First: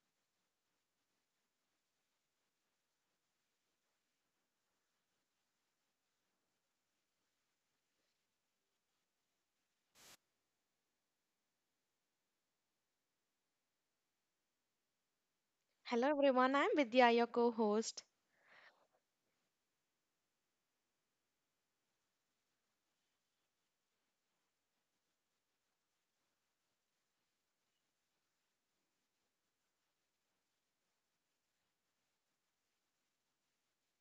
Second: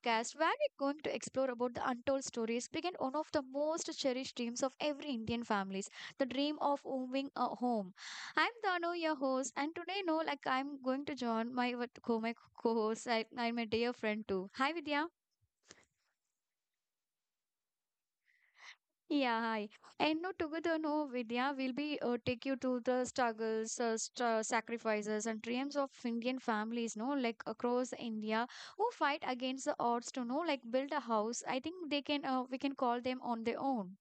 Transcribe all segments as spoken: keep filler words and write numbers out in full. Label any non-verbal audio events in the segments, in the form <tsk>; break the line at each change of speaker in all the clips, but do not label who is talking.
podcast where we're going to explore about the untold stories behind one of the most cherished dreams of every Indian families, the dream of owning a home. I'm Dano, your host, and today, no, like I'm going to join my what- co my co-host, I, I'm a dear friend too. Hi Vidya.
Hello everyone, I'm Vidya, your co host.
Yeah, hi. And no, together, no, Vidya, we'll be uh, take you to the struggles, uh, str sacrifices, and dreams of Indian families, no, like across India, who fight against the odds to know, like build a house. I think they can, uh, we can call them on their own.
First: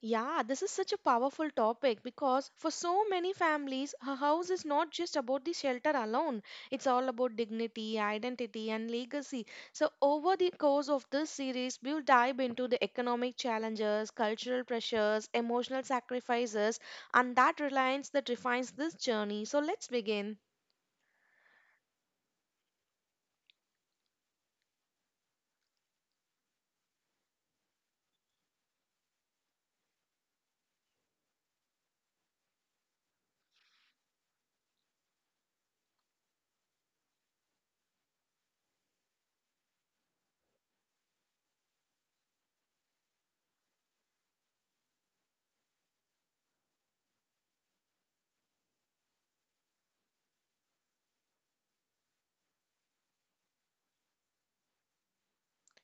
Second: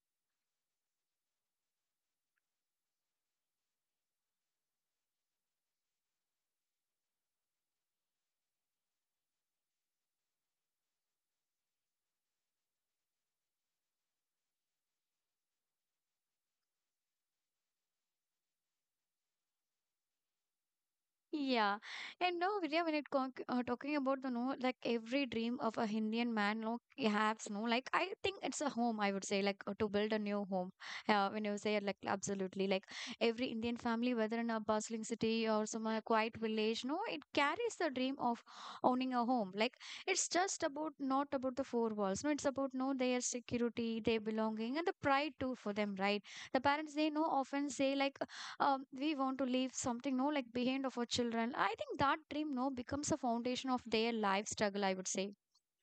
Yeah, this is such a powerful topic because for so many families, a house is not just about the shelter alone. It's all about dignity, identity, and legacy. So, over the course of this series, we'll dive into the economic challenges, cultural pressures, emotional sacrifices, and that reliance that defines this journey. So, let's begin.
Yeah, and no, Vidya, when it con- uh, talking about the no, like every dream of a Indian man, no, he has no, like I think it's a home. I would say, like uh, to build a new home. Uh, when you say it, like absolutely, like every Indian family, whether in a bustling city or some uh, quiet village, no, it carries the dream of owning a home. Like it's just about not about the four walls. No, it's about no their security, their belonging, and the pride too for them, right? The parents they know often say like um, we want to leave something no like behind of our children. I think that dream no becomes a foundation of their life struggle, I would say.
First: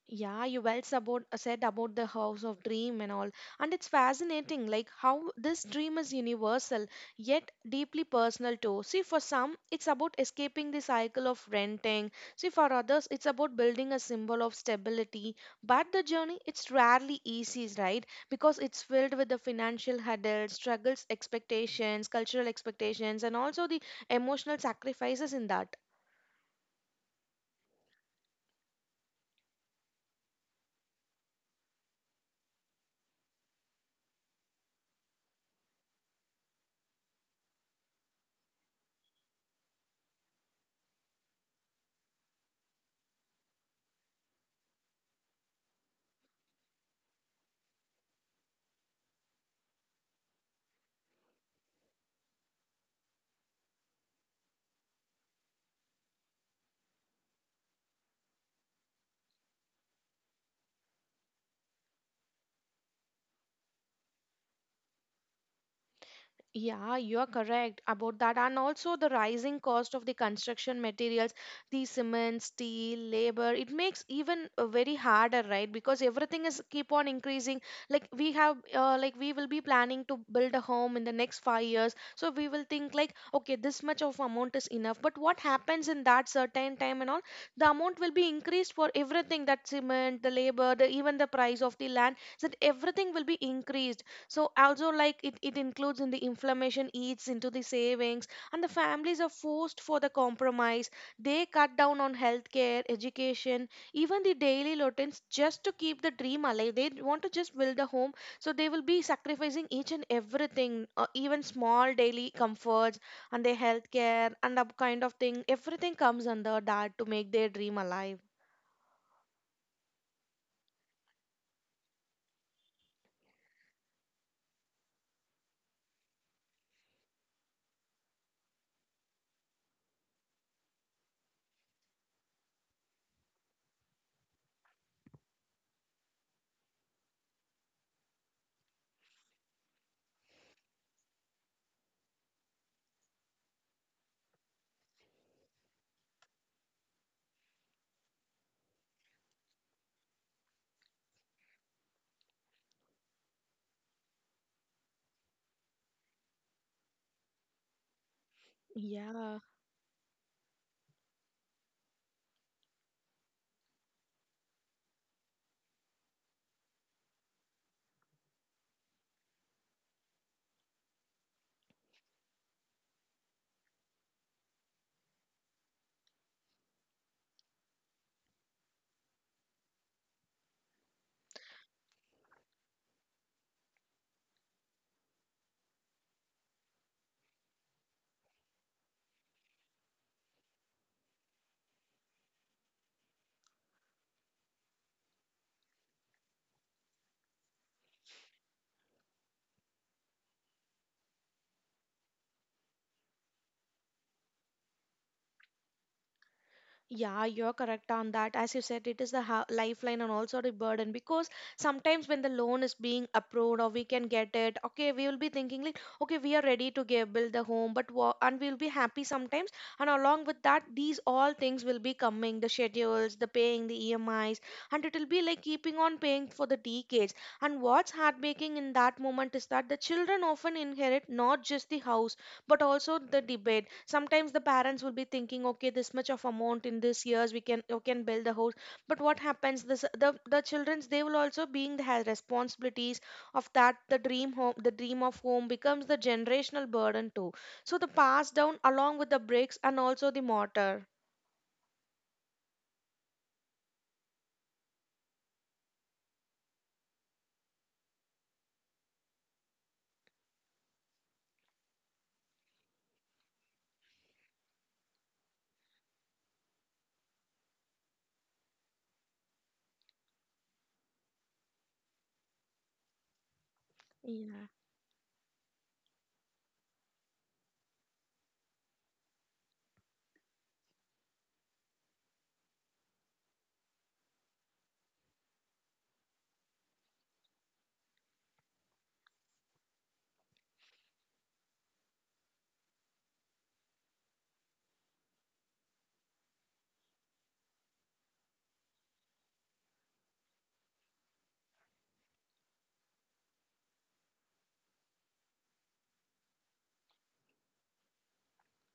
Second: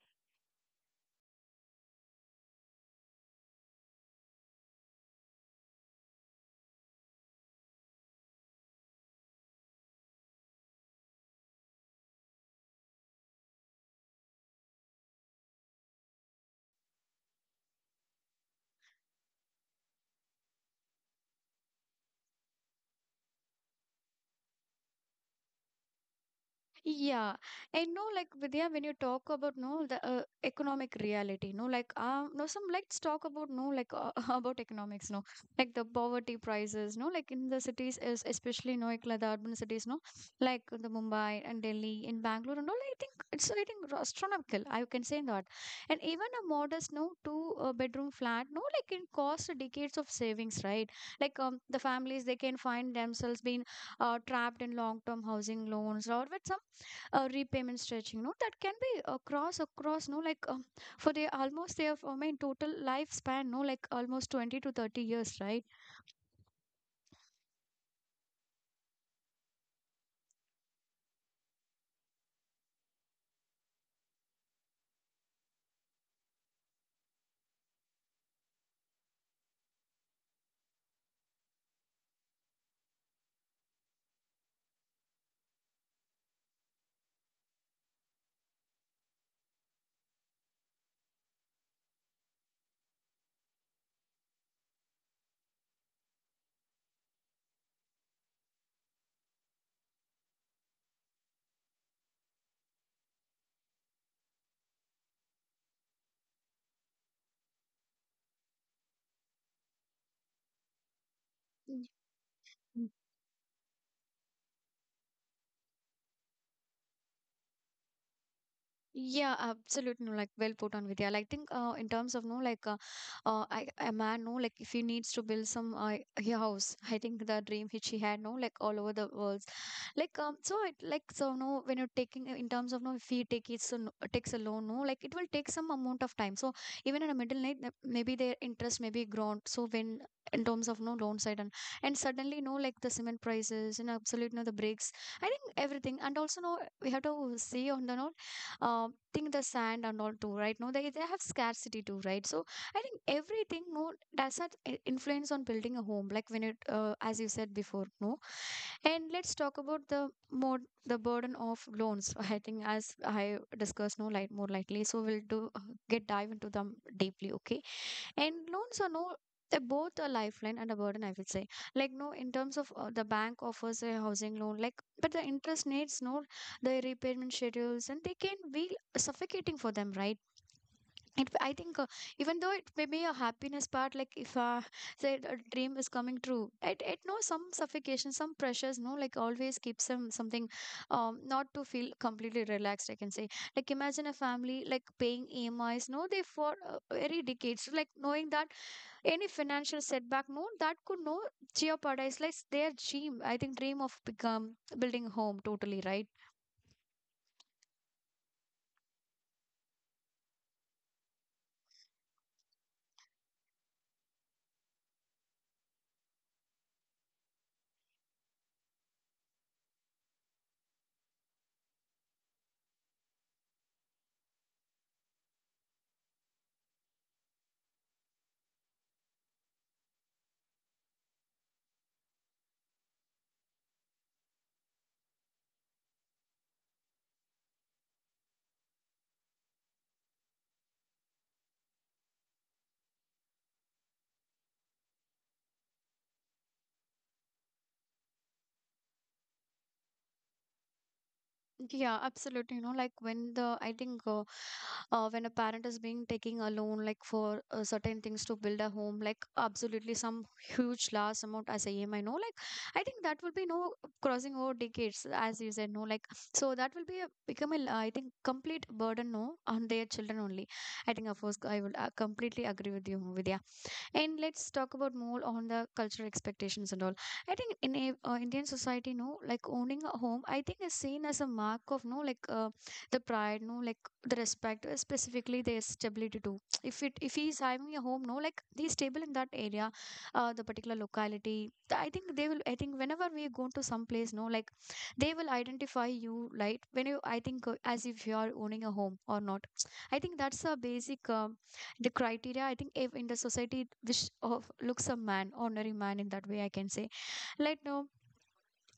Yeah, you well about, said about the house of dream and all. And it's fascinating, like how this dream is universal yet deeply personal too. See, for some, it's about escaping the cycle of renting. See, for others, it's about building a symbol of stability. But the journey, it's rarely easy, right? Because it's filled with the financial hurdles, struggles, expectations, cultural expectations, and also the emotional sacrifices in that.
Yeah, I know, like Vidya, when you talk about no the uh, economic reality, no, like um, no, some let's talk about no, like uh, <laughs> about economics, no, like the poverty prices, no, like in the cities is especially no, like, like the urban cities, no, like the Mumbai and Delhi in Bangalore and all. I think it's I think astronomical. I can say that, and even a modest no two uh, bedroom flat, no, like it costs decades of savings, right? Like um, the families they can find themselves being uh, trapped in long term housing loans or with some uh, repayment stretching no that can be across across no like um, for the almost their I mean total lifespan no like almost twenty to thirty years, right?
Yeah, you are correct about that. And also the rising cost of the construction materials, the cement, steel, labor, it makes even uh, very harder, right? Because everything is keep on increasing. Like we have, uh, like we will be planning to build a home in the next five years. So we will think like, okay, this much of amount is enough. But what happens in that certain time and all, the amount will be increased for everything, that cement, the labor, the even the price of the land, so that everything will be increased, so also like it, it includes in the inflammation eats into the savings, and the families are forced for the compromise. They cut down on healthcare, education, even the daily routines just to keep the dream alive. They want to just build a home, so they will be sacrificing each and everything, uh, even
Mm.
small daily comforts and their healthcare and that kind of thing. Everything comes under that to make their dream alive.
Yeah, absolutely. No, like well put on Vidya. Like, I think uh, in terms of no, like uh, uh, I, a man no, like if he needs to build some uh, a house, I think the dream which he had no, like all over the world. Like um, so it like so no, when you're taking in terms of no, if he take it so no, takes a loan no, like it will take some amount of time. So even in a middle night, the- maybe their interest may be grown. So when in terms of no loan side and and suddenly no like the cement prices and absolute no the breaks. I think everything and also no we have to see on the no um think the sand and all too, right? No, they, they have scarcity too, right? So I think everything no does that i- influence on building a home like when it uh, as you said before, no. And let's
Yeah.
talk about the more, the burden of loans. <laughs> I think as I discussed no light more lightly, so we'll do uh, get dive into them deeply. Okay, and loans are no, they're both a lifeline and a burden, I would say. Like, no, in terms of uh, the bank offers a housing loan, like, but the interest rates, no, the repayment schedules, and they can be suffocating for them, right? It, I think uh, even though it may be a happiness part, like if uh, <laughs> say a dream is coming true, it, it no some suffocation, some pressures, no, like always keeps them something um, not to feel completely relaxed, I can say, like imagine a family like paying emis no they for uh, very decades like knowing that any financial setback no that could no jeopardize like their dream. I think dream of become building home totally, right?
Yeah, you're correct on that. As you said, it is the ha- lifeline and also the burden, because sometimes when the loan is being approved or we can get it, okay, we will be thinking like, okay, we are ready to give, build the home, but what, and we'll be happy sometimes. And along with that, these all things will be coming, the schedules, the paying, the E M Is, and it will be like keeping on paying for the decades. And what's heartbreaking in that moment is that the children often inherit not just the house but also the debate. Sometimes the parents will be thinking okay this much of amount in this years we can you can build the house, but what happens, this the the children's, they will also being the has responsibilities of that. The dream home, the dream of home becomes the generational burden too, so the pass down along with the bricks and also the mortar.
Yeah, absolutely, you know, like when the I think uh, uh, when a parent is being taking a loan like for uh, certain things to build a home like absolutely some huge large amount as a emi no like I think that will be no crossing over decades as you said no like so that will be a, become a l- I think complete burden no on their children only. I think of course I will uh, completely agree with you, Vidya. And
Yeah.
let's talk about more on the cultural expectations and all. I think in a, uh, Indian society, no, like owning a home, I think is seen as a mark of no, like uh, the pride, no, like the respect, uh, specifically their stability too. <tsk> If it if he's having a home, no, like he's stable in that area, uh, the particular locality. Th- I think they will. I think whenever we go to some place, no, like they will identify you, right? When you, I think, uh, as if you are owning a home or not. <tsk> I think that's a basic. Um, the criteria I think if in the society which of looks a man ordinary man in that way I can say, like no.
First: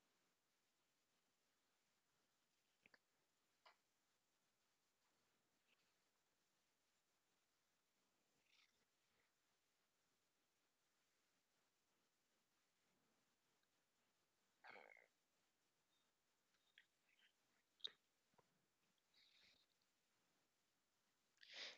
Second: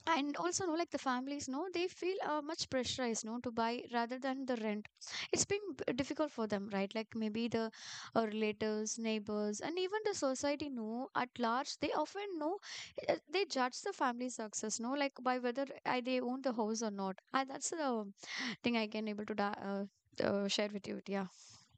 And also no like the families no they feel uh, much pressurized no to buy rather than the rent. It's been b- difficult for them, right? Like maybe the uh, relatives, neighbors, and even the society no at large they often know uh, they judge the family success no like by whether uh, they own the house or not. And that's the thing I can able to da- uh, uh, share with you, yeah.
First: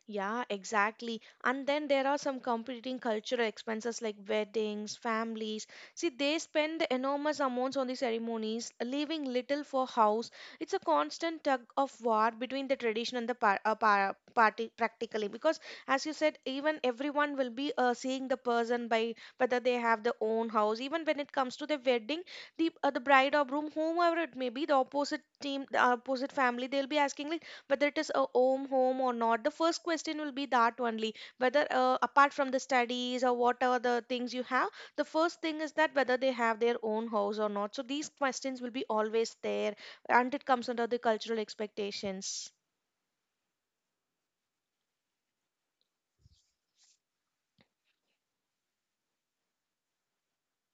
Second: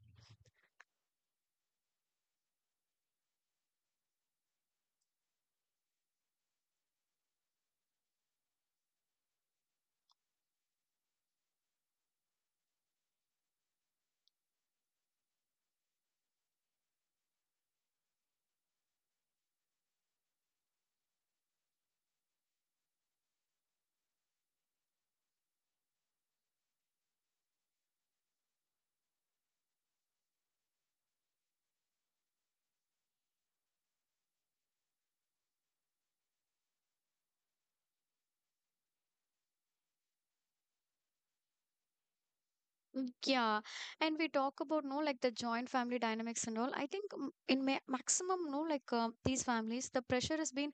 Yeah, exactly. And then there are some competing cultural expenses like weddings, families. See, they spend enormous amounts on the ceremonies, leaving little for house. It's a constant tug of war between the tradition and the par- uh, par- party practically. Because, as you said, even everyone will be uh, seeing the person by whether they have their own house. Even when it comes to the wedding, the uh, the bride or groom, whomever it may be, the opposite team, the opposite family, they'll be asking like whether it is a home home or not. The first question will be that only, whether uh, apart from the studies or what are the things you have, the first thing is that whether they have their own house or not. So these questions will be always there, and it comes under the cultural expectations.
Mm. Yeah, and we talk about no like the joint family dynamics and all. I think mm, in ma maximum no like uh, these families, the pressure has been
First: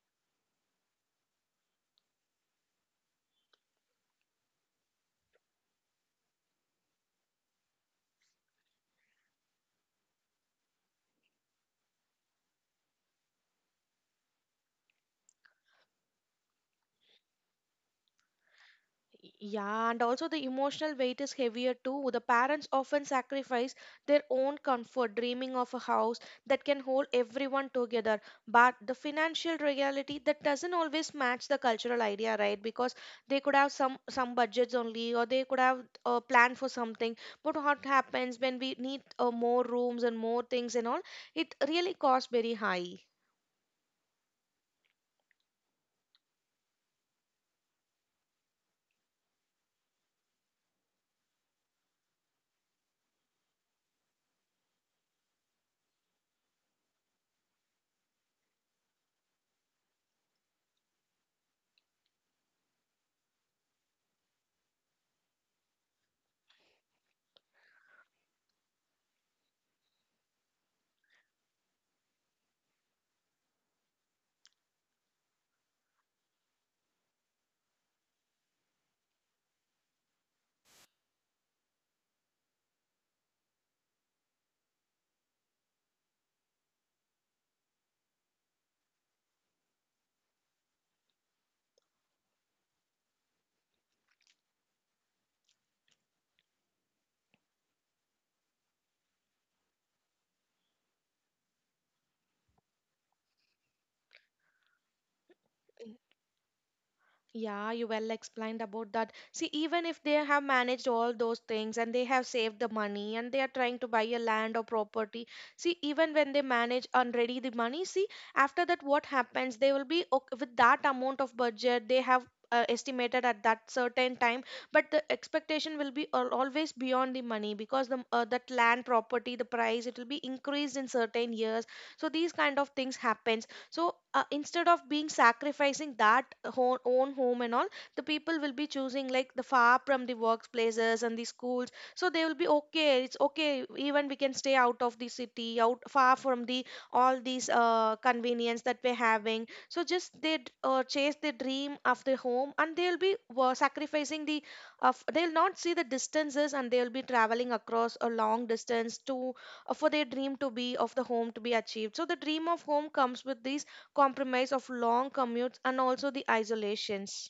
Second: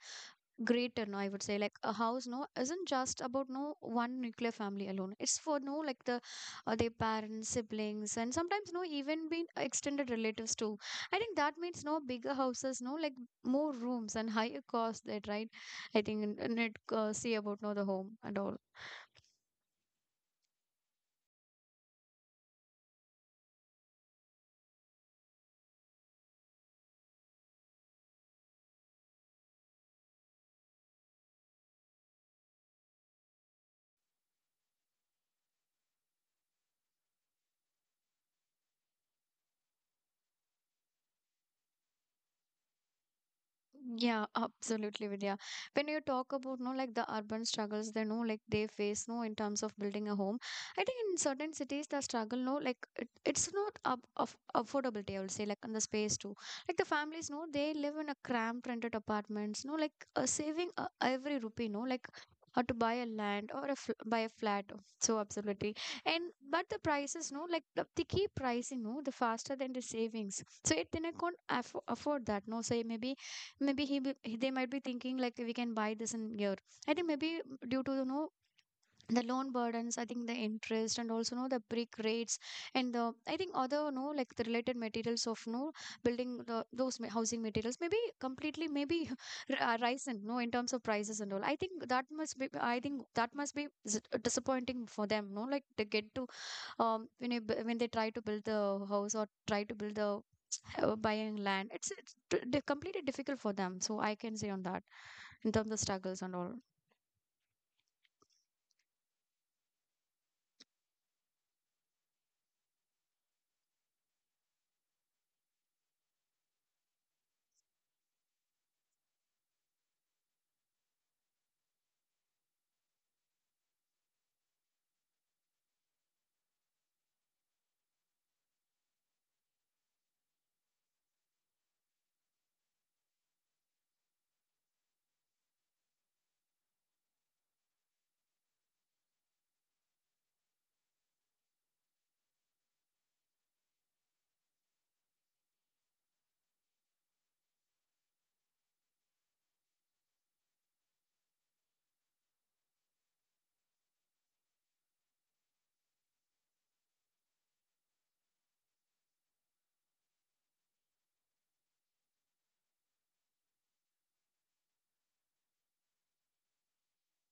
greater. No, I would say like a house no isn't just about no one nuclear family alone. It's for no like the uh, their parents, siblings, and sometimes no even been extended relatives too. I think that means no bigger houses, no like more rooms and higher cost, that right. I think and, and it uh, see about no the home and all.
Yeah, and also the emotional weight is heavier too. The parents often sacrifice their own comfort, dreaming of a house that can hold everyone together. But the financial reality that doesn't always match the cultural idea, right? Because they could have some some budgets only, or they could have uh, planned for something. But what happens when we need uh, more rooms and more things and all? It really costs very high.
Yeah, absolutely, Vidya. When you talk about no like the urban struggles, they know like they face no in terms of building a home. I think in certain cities the struggle no like it, it's not up of affordability. I would say like on the space too. Like the families no they live in a cramped rented apartments. No, like uh, saving uh, every rupee no like uh, to buy a land or a fl buy a flat. So absolutely. And but the prices no like the, the key pricing no the faster than the savings. So it then I can afford afford that no. So maybe maybe he be, he- they might be thinking like we can buy this in year. I think maybe due to you know the loan burdens, I think the interest and also know the brick rates and the I think other you know like the related materials of no building the those ma- housing materials maybe completely maybe <laughs> r- uh, rise in no in terms of prices and all. I think that must be, I think that must be s- disappointing for them no like they get to um when, you, b- when they try to build the house or try to build the uh, buying land. It's, it's d- d- completely difficult for them. So I can say on that in terms of struggles and all.
Yeah, you well explained about that. See, even if they have managed all those things and they have saved the money and they are trying to buy a land or property, see, even when they manage and ready the money, see, after that, what happens? They will be okay with that amount of budget they have uh, estimated at that certain time, but the expectation will be al- always beyond the money, because the uh, that land property, the price, it will be increased in certain years. So these kind of things happen, so uh, instead of being sacrificing that ho- own home and all, the people will be choosing like the far from the workplaces and the schools. So they will be okay, it's okay, even we can stay out of the city, out far from the all these uh, convenience that we're having, so just they d- uh, chase the dream of the home, and they'll be uh, sacrificing the of, they'll not see the distances and they'll be traveling across a long distance to uh, for their dream to be of the home to be achieved. So the dream of home comes with these compromise of long commutes and also the isolations.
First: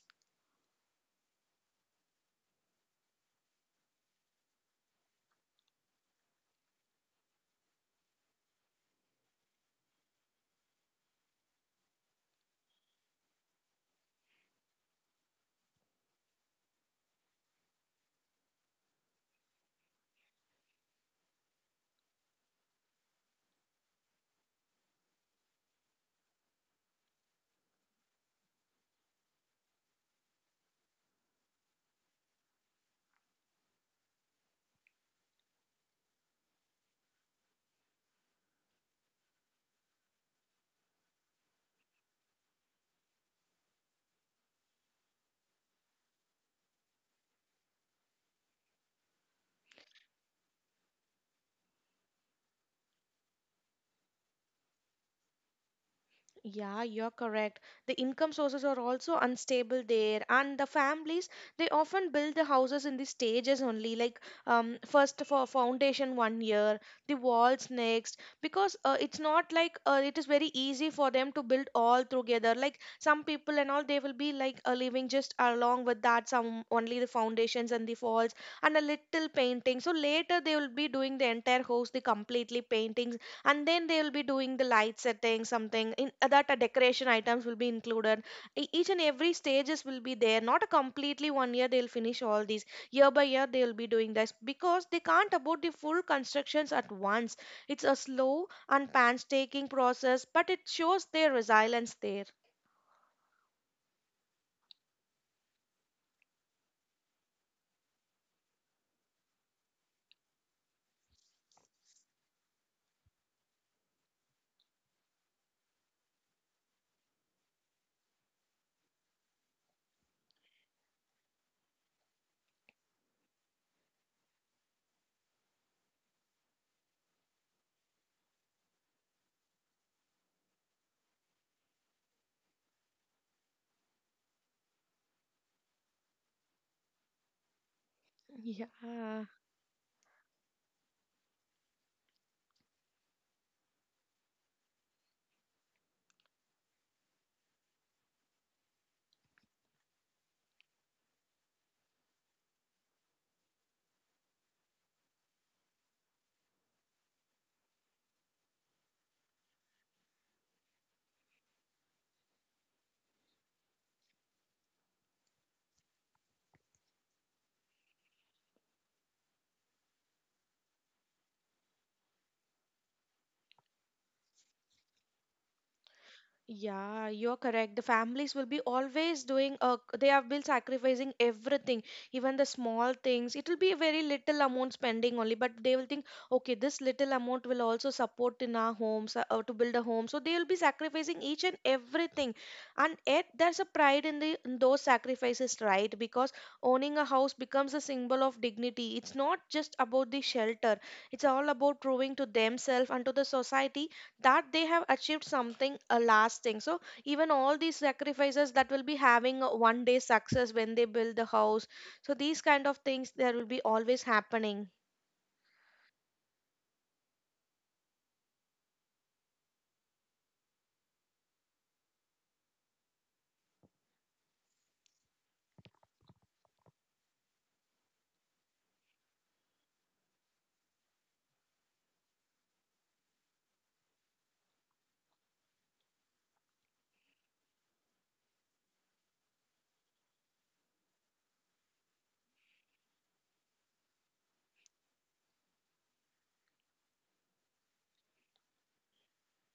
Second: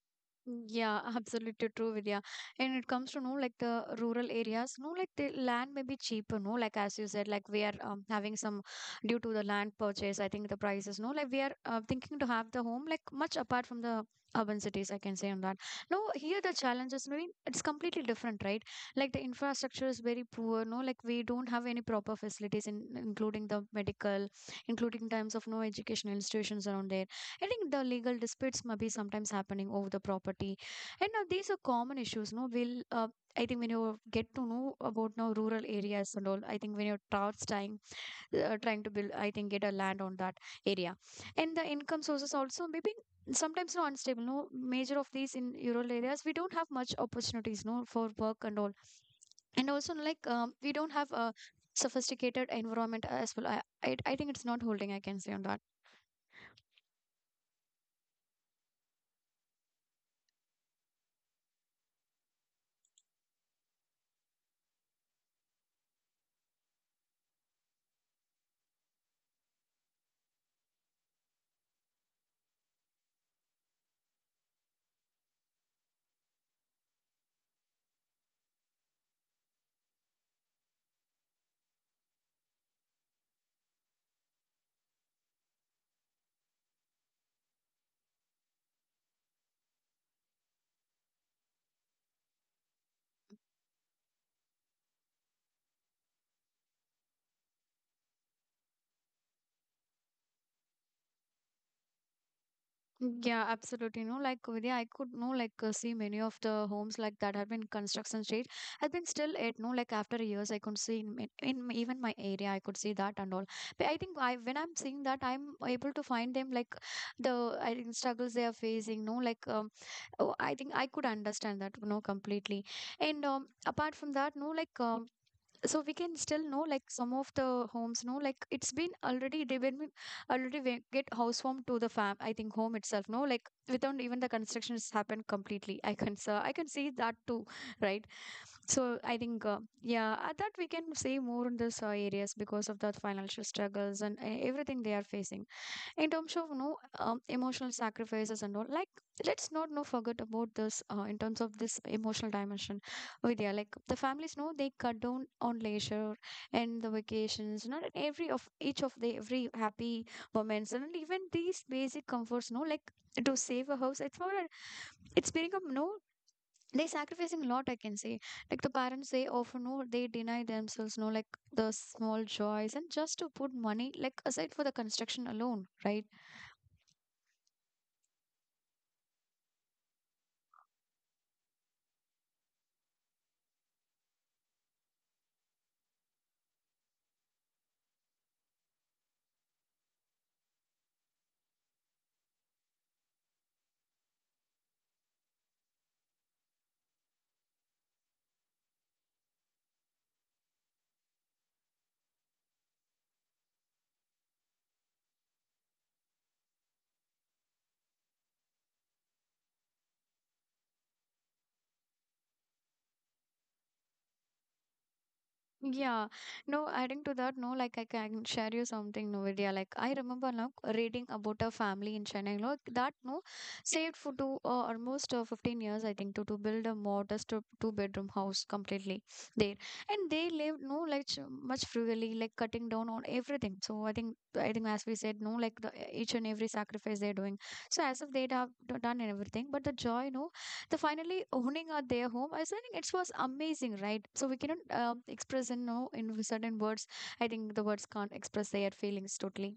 Yeah, absolutely true, Vidya. And it comes to know like the rural areas, no, like the land may be cheaper, no, like as you said, like we are um, having some due to the land purchase. I think the prices, no, like we are uh, thinking to have the home like much apart from the urban cities. I can say on that. No, here the challenge is maybe it's completely different, right? Like the infrastructure is very poor, no, like we don't have any proper facilities in including the medical, including times of no educational institutions around there. I think the legal disputes may be sometimes happening over the property, and now these are common issues. No, will uh, I think when you get to know about now rural areas and all, I think when you're towards trying uh, trying to build, I think get a land on that area, and the income sources also maybe sometimes no unstable. No, major of these in rural areas we don't have much opportunities. No, for work and all, and also like um, we don't have a sophisticated environment as well. I, I I think it's not holding, I can say on that.
Yeah, you're correct. The income sources are also unstable there, and the families, they often build the houses in the stages only, like um, first for foundation one year, the walls next, because uh, it's not like uh, it is very easy for them to build all together. Like some people and all, they will be like uh, living just along with that, some only the foundations and the walls and a little painting. So later they will be doing the entire house, the completely paintings, and then they will be doing the light setting something in uh, that uh, decoration items will be included. E- each and every stages will be there, not a completely one year they'll finish all these. Year by year they will be doing this, because they can't about the full constructions at once. It's a slow and painstaking process, but it shows their resilience there.
Yeah, absolutely. No, like Vidya, I could no like uh, see many of the homes like that have been construction stage. I've been still it. No, like after years, I could see in, my- in my- even my area, I could see that and all. But I think I when I'm seeing that, I'm able to find them like the I think struggles they are facing. No, like um, oh, I think I could understand that. No, completely. And um, apart from that, no, like um, so we can still know like some of the homes know like it's been already they when already we get house to the fam I think home itself no like without even the construction has happened completely i can sir I can see that too, right. So i
Yeah.
think uh, yeah uh, that we can say more in this uh, areas because of the financial struggles and uh, everything they are facing in terms of no um, emotional sacrifices and all. Like, let's not no forget about this uh, in terms of this emotional dimension, Vidya. Like the families know they cut down on leisure and the vacations, not every of each of the every happy moments and even these basic comforts, no like to save a house. It's for a It's become no they sacrificing a lot, I can say. Like the parents, they often know they deny themselves, no, like the small joys and just to put money like aside for the construction alone, right?
Yeah, you're correct. The families will be always doing, uh, they have been sacrificing everything, even the small things. It will be a very little amount spending only, but they will think, okay, this little amount will also support in our homes, uh, uh, to build a home. So they will be sacrificing each and everything. And yet, there's a pride in, the, in those sacrifices, right? Because owning a house becomes a symbol of dignity. It's not just about the shelter, it's all about proving to themselves and to the society that they have achieved something uh, lasting. So even all these sacrifices that will be having a one day success when they build the house, so these kind of things there will be always happening.
Yeah, no, adding to that, no, like I can share you something. No, Novidia. Like I remember now reading about a family in Chennai, like that, no, saved for two uh, almost uh, fifteen years, I think, to, to build a modest uh, two bedroom house completely there. And they lived, no, like ch- much frugally, like cutting down on everything. So I think, I think, as we said, no, like the each and every sacrifice they're doing. So as if they'd have d- done everything, but the joy, no, so finally owning out their home, I was think it was amazing, right? So we cannot um express in no in certain words. I think the words can't express their feelings totally.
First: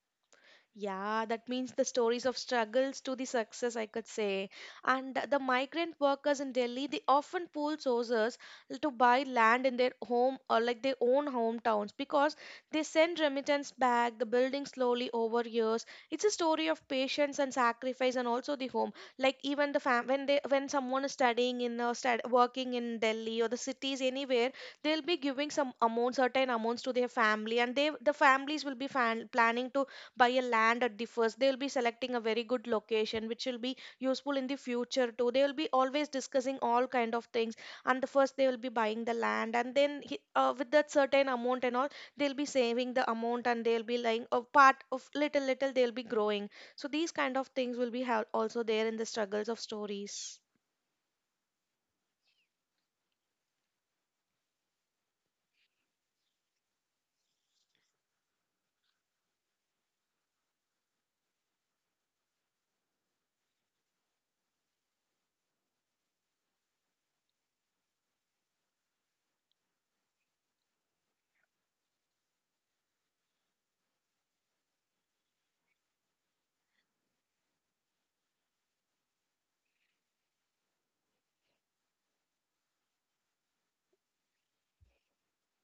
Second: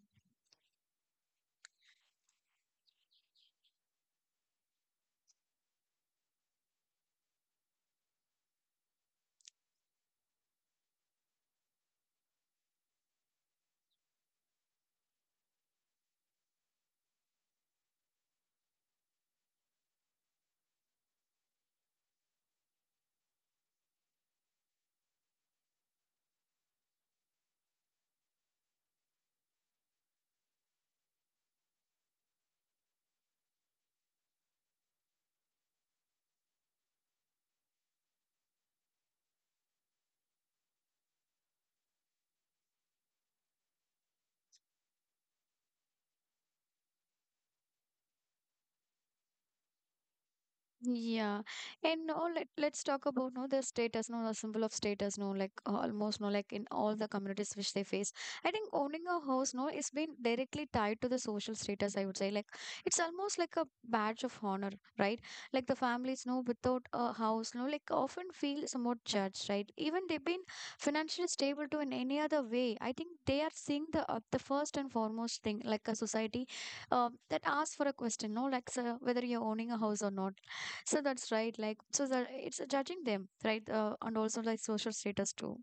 Yeah, that means the stories of struggles to the success, I could say. And the migrant workers in Delhi, they often pool sources to buy land in their home or like their own hometowns, because they send remittance back, the building slowly over years. It's a story of patience and sacrifice and also the home. Like even the fam when they when someone is studying in or stud working in Delhi or the cities anywhere, they'll be giving some amount, certain amounts to their family, and they the families will be fan planning to buy a land at the first. They will be selecting a very good location which will be useful in the future too. They will be always discussing all kind of things, and the first they will be buying the land, and then he, uh, with that certain amount and all they'll be saving the amount, and they'll be like a part of little little they'll be growing. So these kind of things will be ha- also there in the struggles of stories.
Yeah, and now let let's talk about no the status, no the symbol of status, no like uh, almost no like in all the communities which they face. I think owning a house, no, is been directly tied to the social status. I would say like it's almost like a badge of honor, right? Like the families, no, without a house, no, like often feel somewhat judged, right? Even they've been financially stable to in any other way. I think they are seeing the uh, the first and foremost thing like a society, um, that asks for a question, no, like sir, whether you're owning a house or not. So that's right, like so that it's uh, judging them, right, uh, and also like social status too.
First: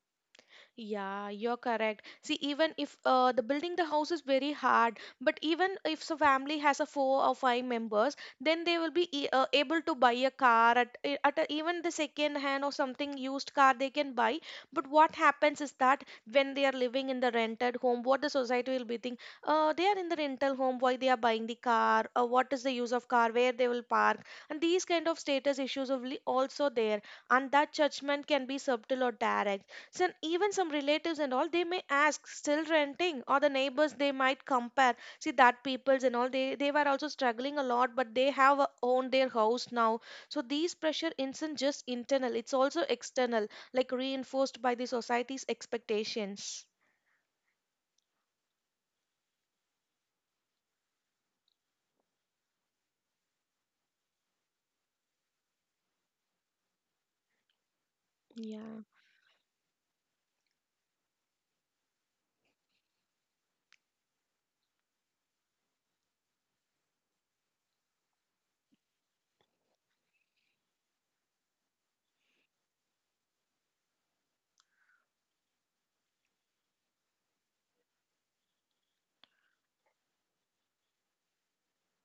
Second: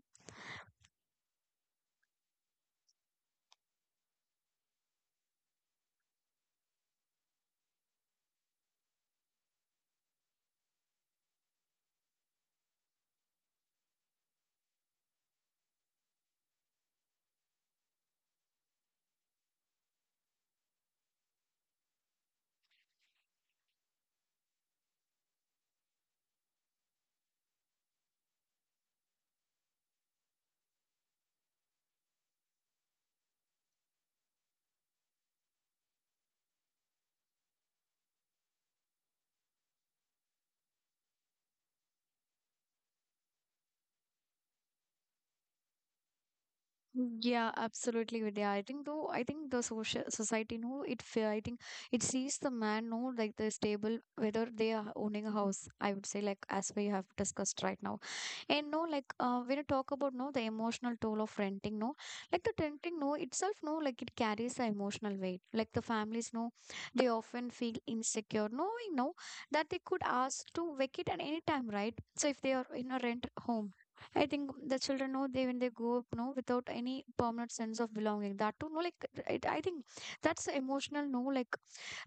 Yeah, you're correct. See, even if uh, the building the house is very hard, but even if the family has a four or five members, then they will be e- uh, able to buy a car at e- at a, even the second hand or something used car they can buy. But what happens is that when they are living in the rented home, what the society will be thinking, uh, they are in the rental home, why they are buying the car? Uh, what is the use of car? Where they will park? And these kind of status issues are really also there, and that judgment can be subtle or direct. So even some relatives and all, they may ask, still renting, or the neighbors they might compare. See that peoples and all, they they were also struggling a lot, but they have uh, owned their house now. So these pressure isn't just internal; it's also external, like reinforced by the society's expectations.
Yeah, absolutely, Vidya. I think though, I think the social society know it. fe- I think it sees the man know like the stable whether they are owning a house. I would say like as we have discussed right now, and no
Yeah.
like uh, when you talk about no the emotional toll of renting, no, like the renting no itself, no like it carries the emotional weight. Like the families, no, they often feel insecure knowing no that they could ask to vacate at any time, right? So if they are in a rent home. I think the children know they when they grow up, no, without any permanent sense of belonging. That too, no, like it, I think that's emotional, no, like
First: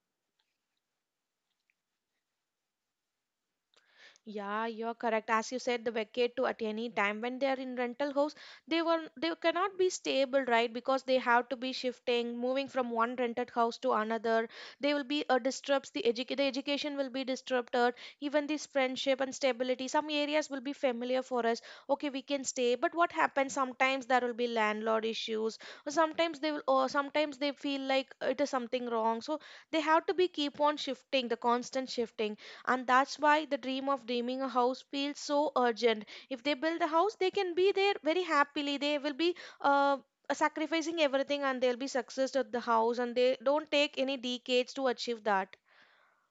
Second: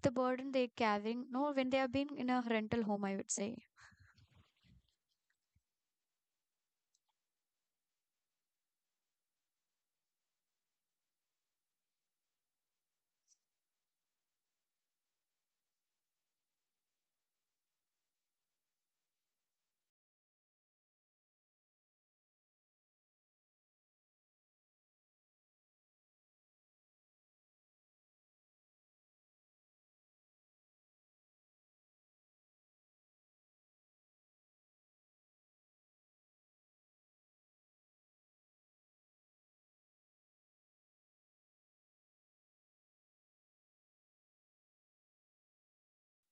the burden they carrying, no, when they have been in a rental home, I would say.
Yeah, you're correct. As you said, the vacate to at any time when they are in rental house, they were they cannot be stable, right? Because they have to be shifting, moving from one rented house to another. They will be uh, disturbs the educ the education will be disturbed, uh, even this friendship and stability. Some areas will be familiar for us. Okay, we can stay, but what happens sometimes there will be landlord issues, or sometimes they will, or sometimes they feel like it is something wrong. So they have to be keep on shifting, the constant shifting. And that's why the dream of dreaming a house feels so urgent. If they build a house, they can be there very happily. They will be uh, sacrificing everything and they'll be success at the house and they don't take any decades to achieve that.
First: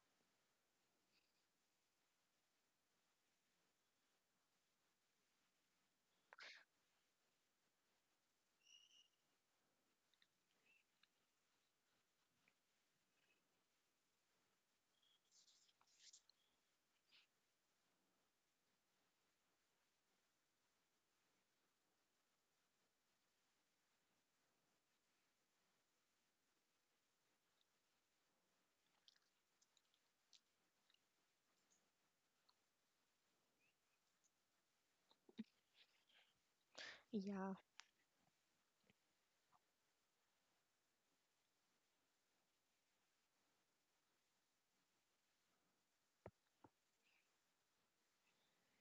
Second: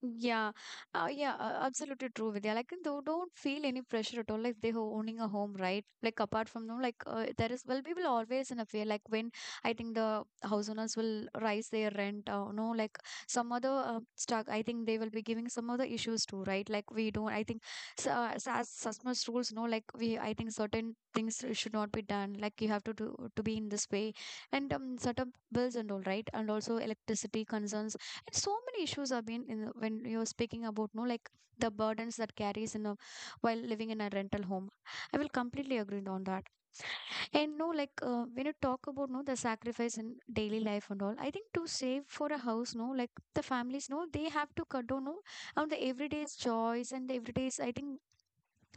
Yeah, uh, yeah, uh, absolutely true, Vidya. Like, they don't feel any pressure at all. Like, they ho owning a home, right? Like, apart from them, like, uh, there is, well, people always in a fear. Like, when I think the house owners will rise their rent, uh, no, like, some other uh, stuck, I think they will be giving some other issues too, right? Like, we don't, I think, so, as, as customers rules, no, like, we, I think certain things should not be done. Like, you have to do, to be in this way, and um, certain bills and all, right? And also electricity concerns. And so many issues have been in the- when you're speaking about no like the burdens that carries in a, while living in a rental home. I will completely agree on that. And no like uh, when you talk about no the sacrifice in daily life and all, I think to save for a house, no like the families no they have to cut down no on the everyday's joys and the everyday's I think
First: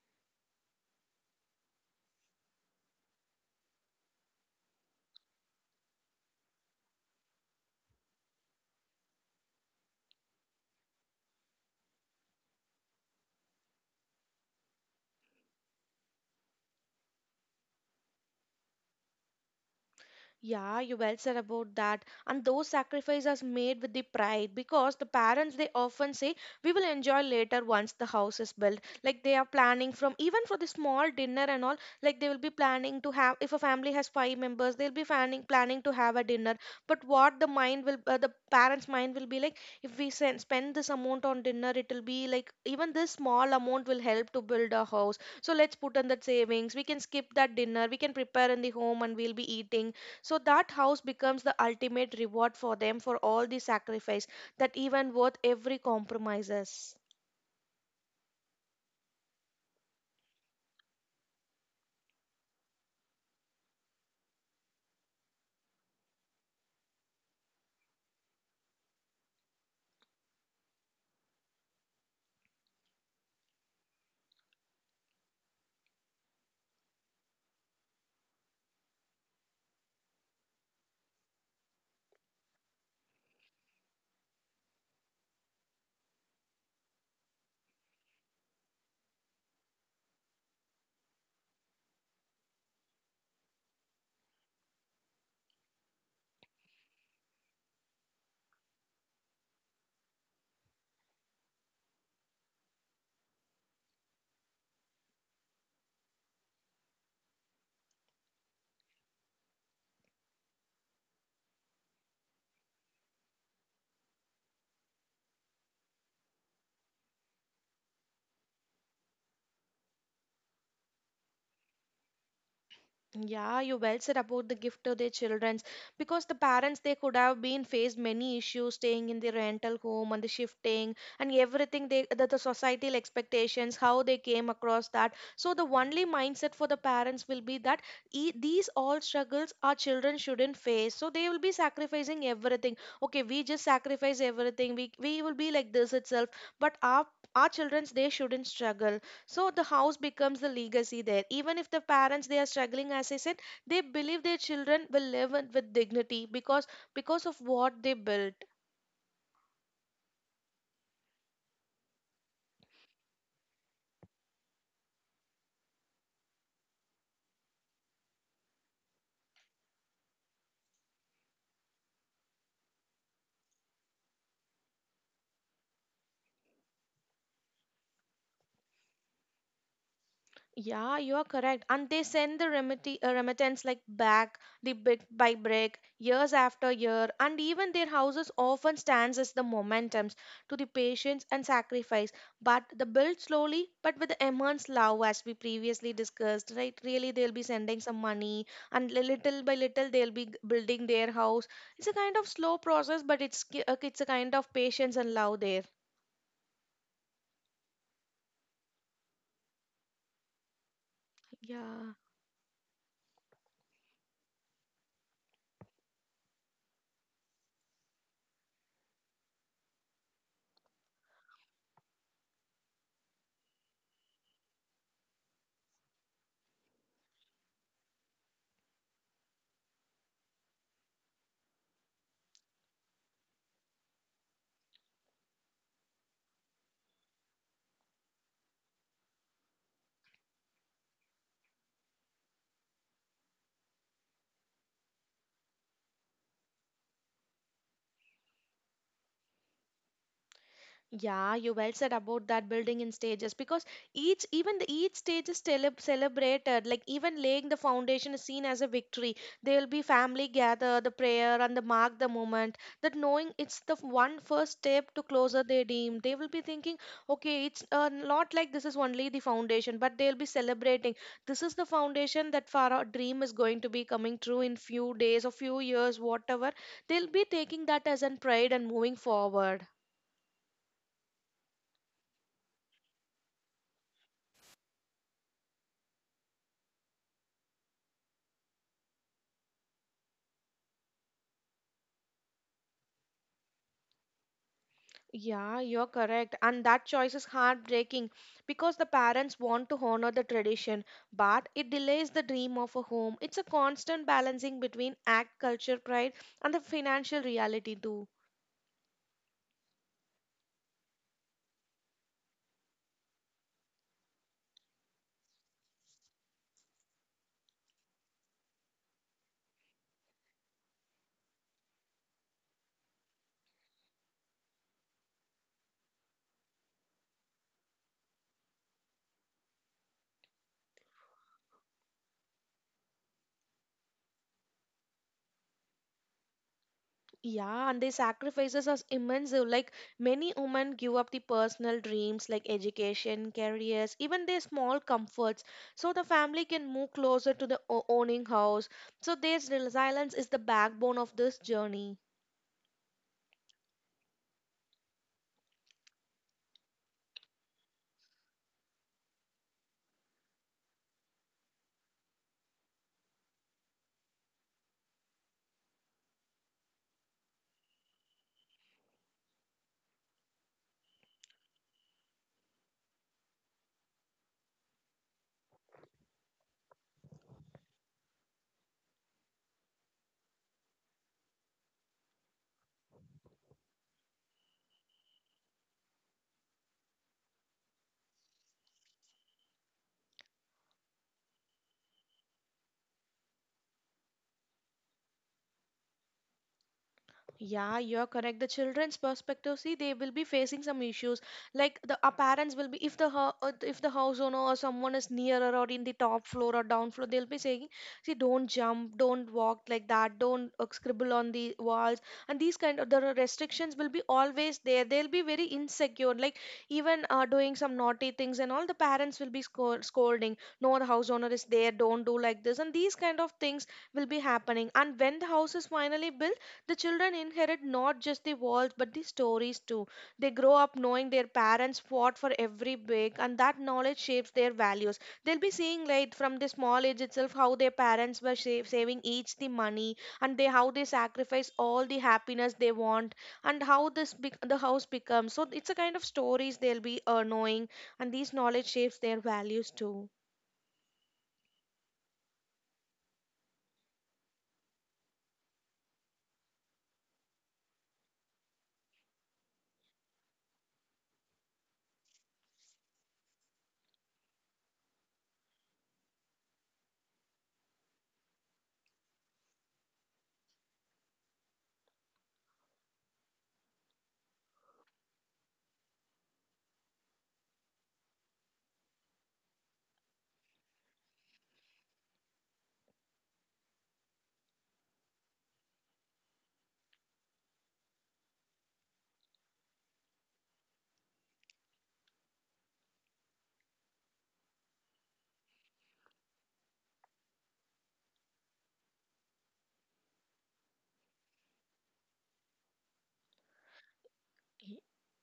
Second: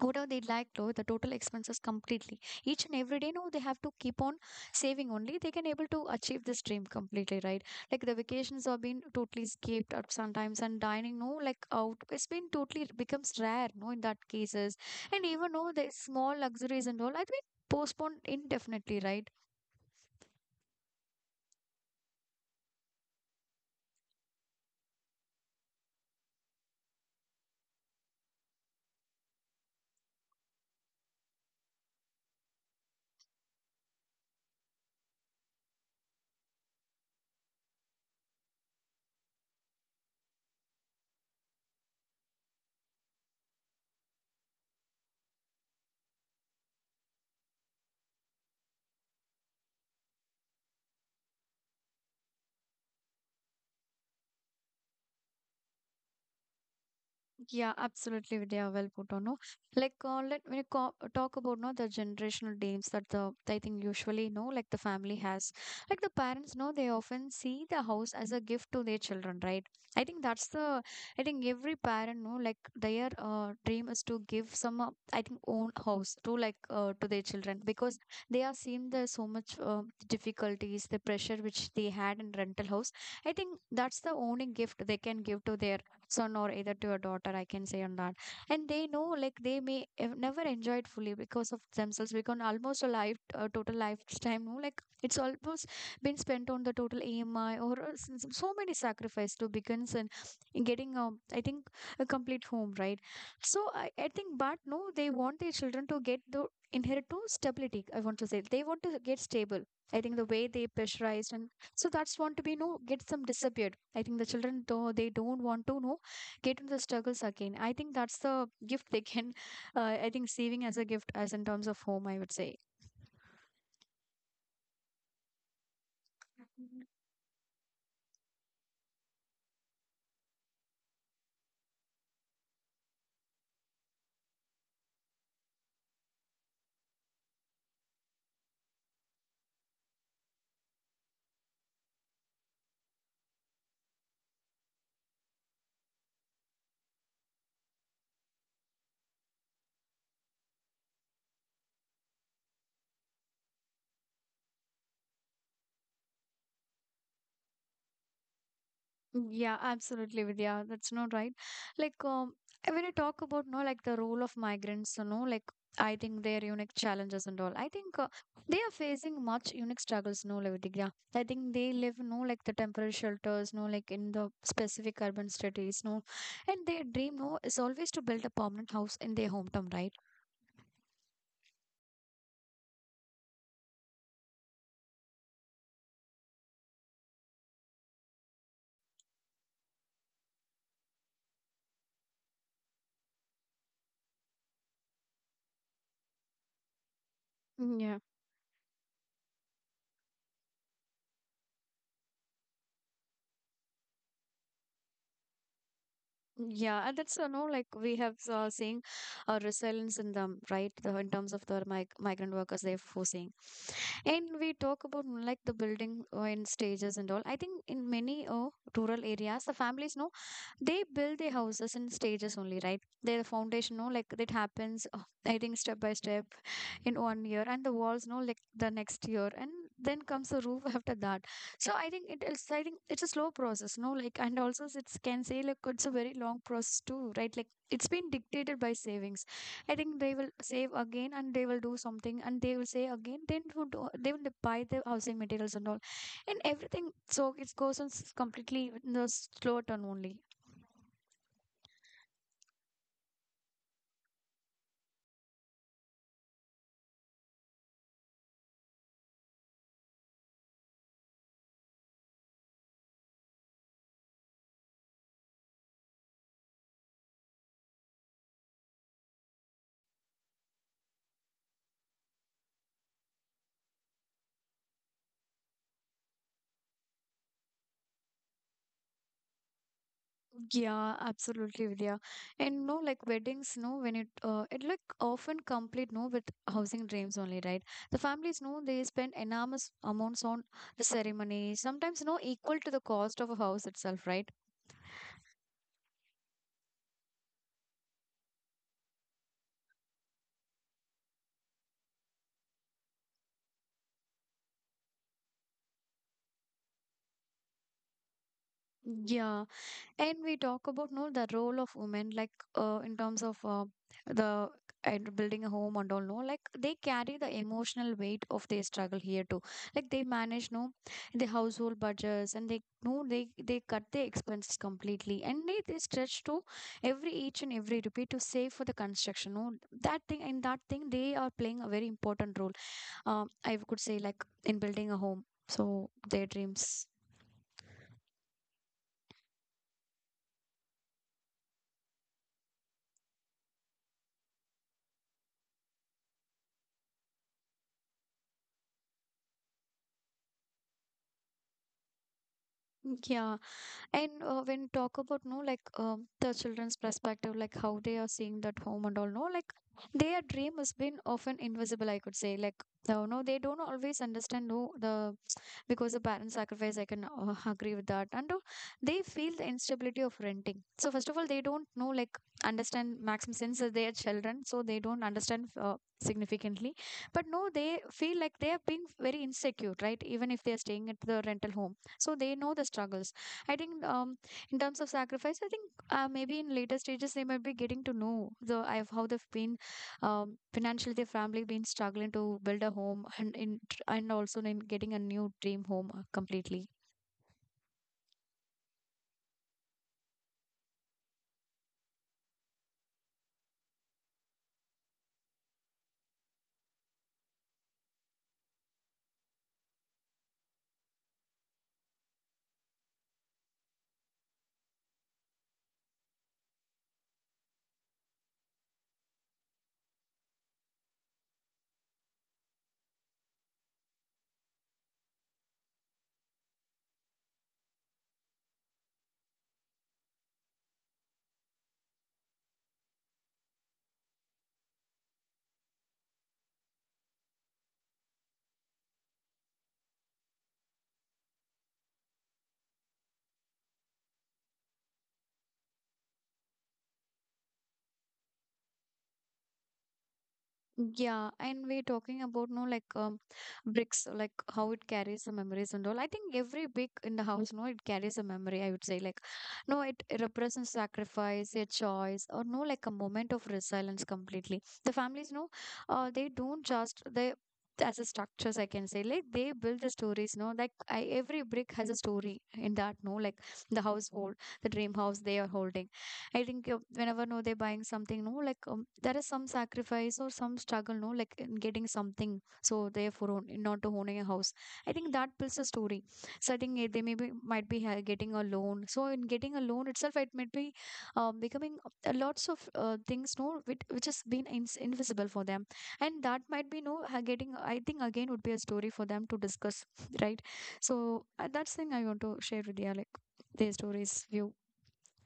whatever they like though the total expenses completely each and every day, no, they have to keep on saving only they can able to achieve this dream completely, right? Like the vacations have been totally skipped at sometimes and dining, no, like out it's been totally becomes rare, no, in that cases. And even though the small luxuries and all, I think postponed indefinitely, right?
Yeah, you well said about that. And those sacrifices made with the pride because the parents they often say we will enjoy later once the house is built. Like they are planning from even for the small dinner and all, like they will be planning to have if a family has five members, they'll be planning planning to have a dinner. But what the mind will uh, the parents' mind will be like if we sen- spend this amount on dinner, it'll be like even this small amount will help to build a house. So let's put in that savings. We can skip that dinner. We can prepare in the home and we'll be eating so that house becomes the ultimate reward for them for all the sacrifice that even worth every compromises.
Yeah, absolutely, Vidya. Well put on. No, like uh, let me co- talk about no the generational dreams that the I think usually no like the family has. Like the parents, no, they often see the house as a gift to their children, right? I think that's the I think every parent, no, like their uh, dream is to give some uh, I think own house to like uh, to their children, because they are seeing the so much uh, difficulties, the pressure which they had in rental house. I think that's the only gift they can give to their son or either to your daughter, I can say on that. And they know like they may have never enjoy it fully because of themselves, because almost a life a total lifetime, no? Like it's almost been spent on the total ami or uh, s- s- so many sacrifice to begins and in getting um, I think a complete home, right? So I, I think but no they want their children to get the inherit to stability, I want to say they want to get stable. I think the way they pressurized, and so that's want to be no get some disappeared. I think the children though they don't want to know get into the struggles again. I think that's the gift they can <laughs> uh, I think saving as a gift as in terms of home, I would say.
Yeah, you well said about the gift to their childrens because the parents they could have been faced many issues staying in the rental home and the shifting and everything they the, the societal expectations how they came across that. So the only mindset for the parents will be that e these all struggles our children shouldn't face. So they will be sacrificing everything. Okay, we just sacrifice everything. We we will be like this itself, but our our childrens they shouldn't struggle so the house becomes the legacy there even if the parents they are struggling as I said they believe their children will live with with dignity because because of what they built.
Yeah, absolutely, Vidya. That's not right. Like, um, when you talk about, no, like the role of migrants, you know, like I think their unique challenges and all. I think uh, they are facing much unique struggles, no, like Vidya. I think they live, no, like the temporary shelters, no, like in the specific urban cities, no, and their dream, no, is always to build a permanent house in their hometown, right?
Yeah, you are correct. And they send the remit- uh, remittance like back the bit by brick, years after year, and even their houses often stands as the momentums to the patience and sacrifice. But the build slowly, but with the immense love, as we previously discussed, right? Really, they'll be sending some
Yeah.
money, and li- little by little, they'll be g- building their house. It's a kind of slow process, but it's ki- uh, it's a kind of patience and love there.
Yeah, and that's, you know, like we have uh, seen uh, resilience in them, right? The, in terms of the mig
Yeah.
migrant workers they're forcing. And we talk about mm, like the building uh, in stages and all. I think in many uh, rural areas, the families know they build their houses in stages only, right? Their foundation, no, like it happens, uh, I think, step by step in one year, and the walls, no, like the next year, and then comes the roof <laughs> after that. So I think it is, I think it's a slow process, no, like, and also it can say like it's a very long process too, right? Like it's been dictated by savings. I think they will save again and they will do something and they will say again then would do, they will buy the housing materials and all and everything, so it goes on s- completely in the slow turn only.
Yeah, you well said about that building in stages because each even the each stage is celeb celebrated. Like even laying the foundation is seen as a victory. There will be family gather, the prayer and the mark the moment. That knowing it's the f- one first step to closer they deem. They will be thinking, okay, it's uh, not like this is only the foundation, but they'll be celebrating. This is the foundation that for our dream is going to be coming true in few days or few years, whatever. They'll be taking that as an pride and moving forward.
Yeah, absolutely, Vidya. And no, like weddings, no, when it uh, it like often complete no with housing dreams only, right? The families know they spend enormous amounts on the ceremony, sometimes no equal to the cost of a house itself, right?
Yeah, you're correct. And that choice is heartbreaking because the parents want to honor the tradition, but it delays the dream of a home. It's a constant balancing between act, culture, pride, and the financial reality, too.
Yeah. And we talk about no the role of women, like uh, in terms of uh, the and building a home and all, no, like they carry the emotional weight of their struggle here too. Like they manage, no, the household budgets and they, no, they they cut their expenses completely, and they, they stretch to every each and every rupee to save for the construction, no, that thing and that thing. They are playing a very important role, um I could say, like in building a home. So their dreams,
Yeah, and the sacrifices are immense. Though. Like many women give up the personal dreams like education, careers, even their small comforts, so the family can move closer to the o- owning house. So, their silence is the backbone of this journey.
yeah. And uh, when talk about no, like um, the children's perspective, like how they are seeing that home and all, no, like their dream has been often invisible. I could say like no, no, they don't always understand no the because the parent sacrifice, I can uh, agree with that, and uh, they feel the instability of renting. So first of all, they don't know like understand maximum, since they are children, so they don't understand uh, significantly, but no, they feel like they have been very insecure, right? Even if they are staying at the rental home, so they know the struggles. I think um, in terms of sacrifice, I think uh, maybe in later stages they might be getting to know the I- how they've been, um, financially, their family been struggling to build a home, and in and also then getting a new dream home uh, completely.
Yeah, you're correct. The children's perspective, see, they will be facing some issues. Like the our parents will be, if the hou- uh, if the house owner or someone is nearer or in the top floor or down floor, they'll be saying, see, don't jump, don't walk like that, don't uh, scribble on the walls, and these kind of the restrictions will be always there. They'll be very insecure. Like even uh, doing some naughty things and all, the parents will be scold, scolding. No, the house owner is there. Don't do like this, and these kind of things will be happening. And when the house is finally built the children inherit not just the walls but the stories too. They grow up knowing their parents fought for every big, and that knowledge shapes their values. They'll be seeing like from the small age itself how their parents were save, saving each the money and they how they sacrifice all the happiness they want and how this bec- the house becomes. So it's a kind of stories they'll be uh, knowing, and these knowledge shapes their values too.
Yeah, and we're talking about no, like um, bricks, like how it carries the memories and all. I think every brick in the house, no, it carries a memory. I would say like, no, it it represents sacrifice, a choice, or no, like a moment of resilience completely. The families, no, uh, they don't just they as a structures, I can say, like they build the stories, no, like I, every brick has a story in that, no, like the household, the dream house they are holding. I think uh, whenever no they're buying something, no, like um, there is some sacrifice or some struggle, no, like in getting something. So therefore, own, not to owning a house. I think that builds a story. So I think uh, they maybe might be uh, getting a loan. So in getting a loan itself, it might be uh, becoming a lots of uh, things, no, which, which has been ins invisible for them, and that might be no uh, getting. I think again would be a story for them to discuss, <laughs> right? So uh, that's thing I want to share with you, like their stories view.
Y-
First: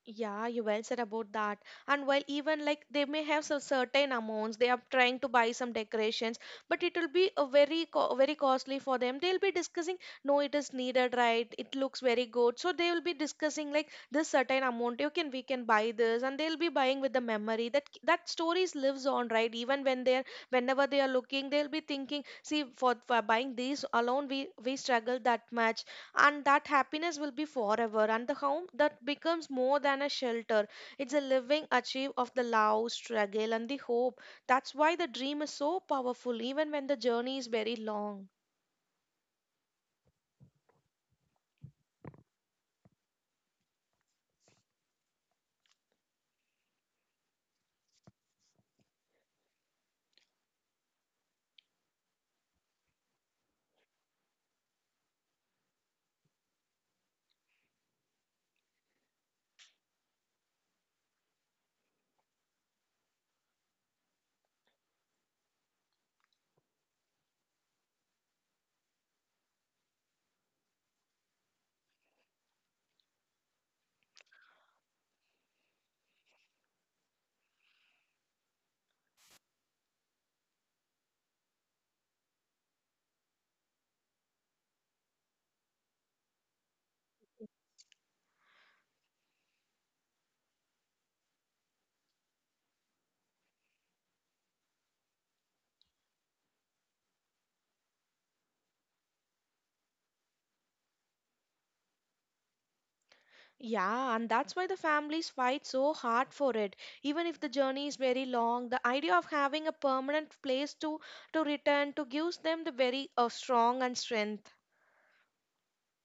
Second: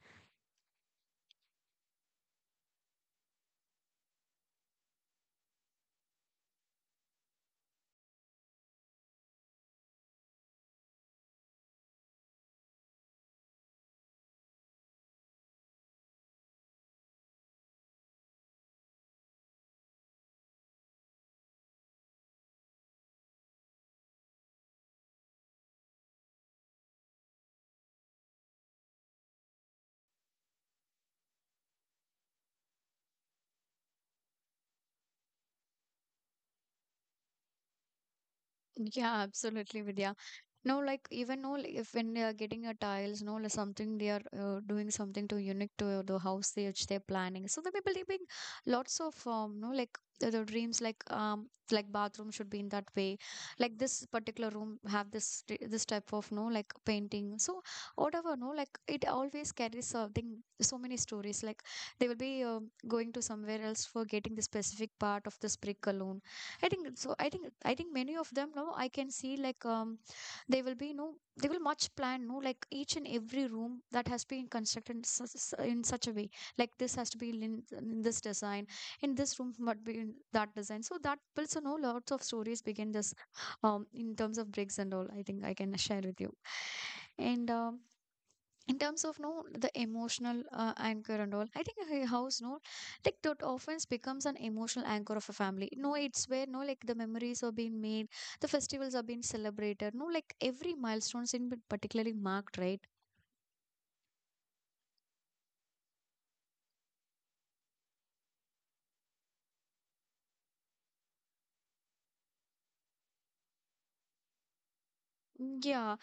Yeah, you well said about that. And while even like they may have some certain amounts, they are trying to buy some decorations, but it will be a very co very costly for them. They'll be discussing, no, it is needed, right? It looks very good. So they will be discussing like this certain amount. You can we can buy this, and they'll be buying with the memory that that stories lives on, right? Even when they're whenever they are looking, they'll be thinking, see, for, for buying these alone, we we struggled that much and that happiness will be forever and the home that becomes more than a shelter it's a living achieve of the love struggle and the hope that's why the dream is so powerful even when the journey is very long.
Yeah, absolutely, Vidya. No, like even no, like, if when they are getting a tiles, no, like something they are uh, doing something to unique to the house they, which they're planning. So they may be leaving lots of um, no, like the, the dreams, like um, like bathroom should be in that way, like this particular room have this t- this type of no, like painting. So whatever, no, like it always carries something, so many stories. Like they will be um going to somewhere else for getting the specific part of this brick alone. I think so. I think I think many of them, no, I can see like um they will be no, they will much plan, no, like each and every room that has been constructed in such, s- in such a way. Like this has to be in, in this design, in this room must be in that design. So that builds, you know, lots of stories begin this, um, in terms of bricks and all. I think I can share with you, and um, in terms of no the emotional uh, anchor and all, I think a house, no, like that often becomes an emotional anchor of a family. No, it's where, no, like the memories are being made, the festivals are being celebrated, no, like every milestones in been particularly marked, right?
Yeah, and that's why the families fight so hard for it. Even if the journey is very long, the idea of having a permanent place to to return to gives them the very uh, strong and strength.
Mm, yeah,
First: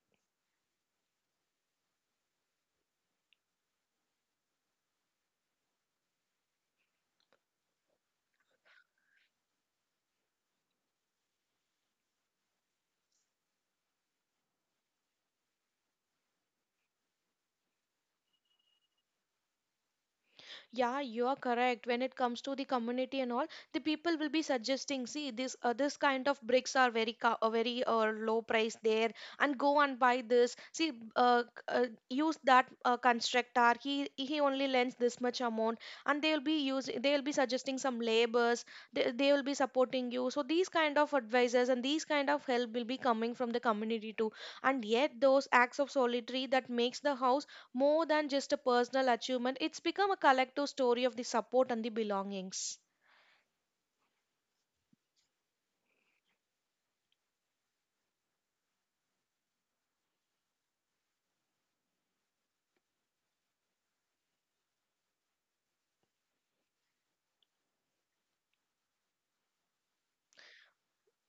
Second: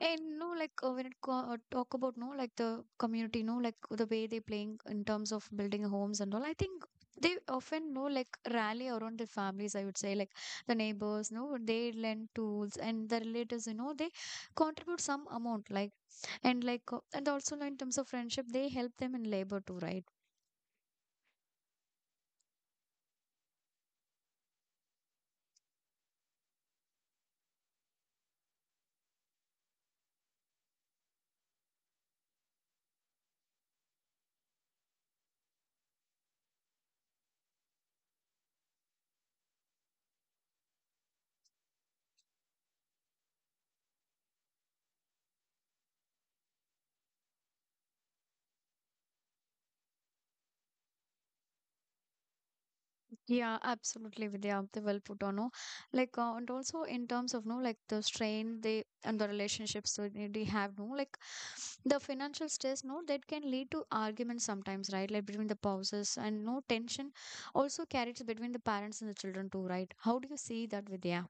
and no, like uh, when it co uh, talk about no, like the community, no, like the way they playing in terms of building homes and all. I think they often know like rally around their families. I would say like the neighbors, no, they lend tools, and the relatives, you know, they contribute some amount, like and like uh, and also no, in terms of friendship, they help them in labor too, right?
Yeah, you are correct. When it comes to the community and all, the people will be suggesting, see, this uh, this kind of bricks are very co- uh, very uh, low price there, and go and buy this. See, uh, c- uh, use that uh, constructor. He he only lends this much amount, and they will be use they will be suggesting some labors. They they will be supporting you. So these kind of advisors and these kind of help will be coming from the community too. And yet those acts of solitary that makes the house more than just a personal achievement, it's become a collective story of the support and the belongings.
Yeah, absolutely, Vidya. They well put on. No, like uh, and also in terms of no, like the strain they and the relationships that they they have. No, like the financial stress. No, that can lead to arguments sometimes, right? Like between the spouses, and no tension also carries between the parents and the children too, right? How do you see that, Vidya?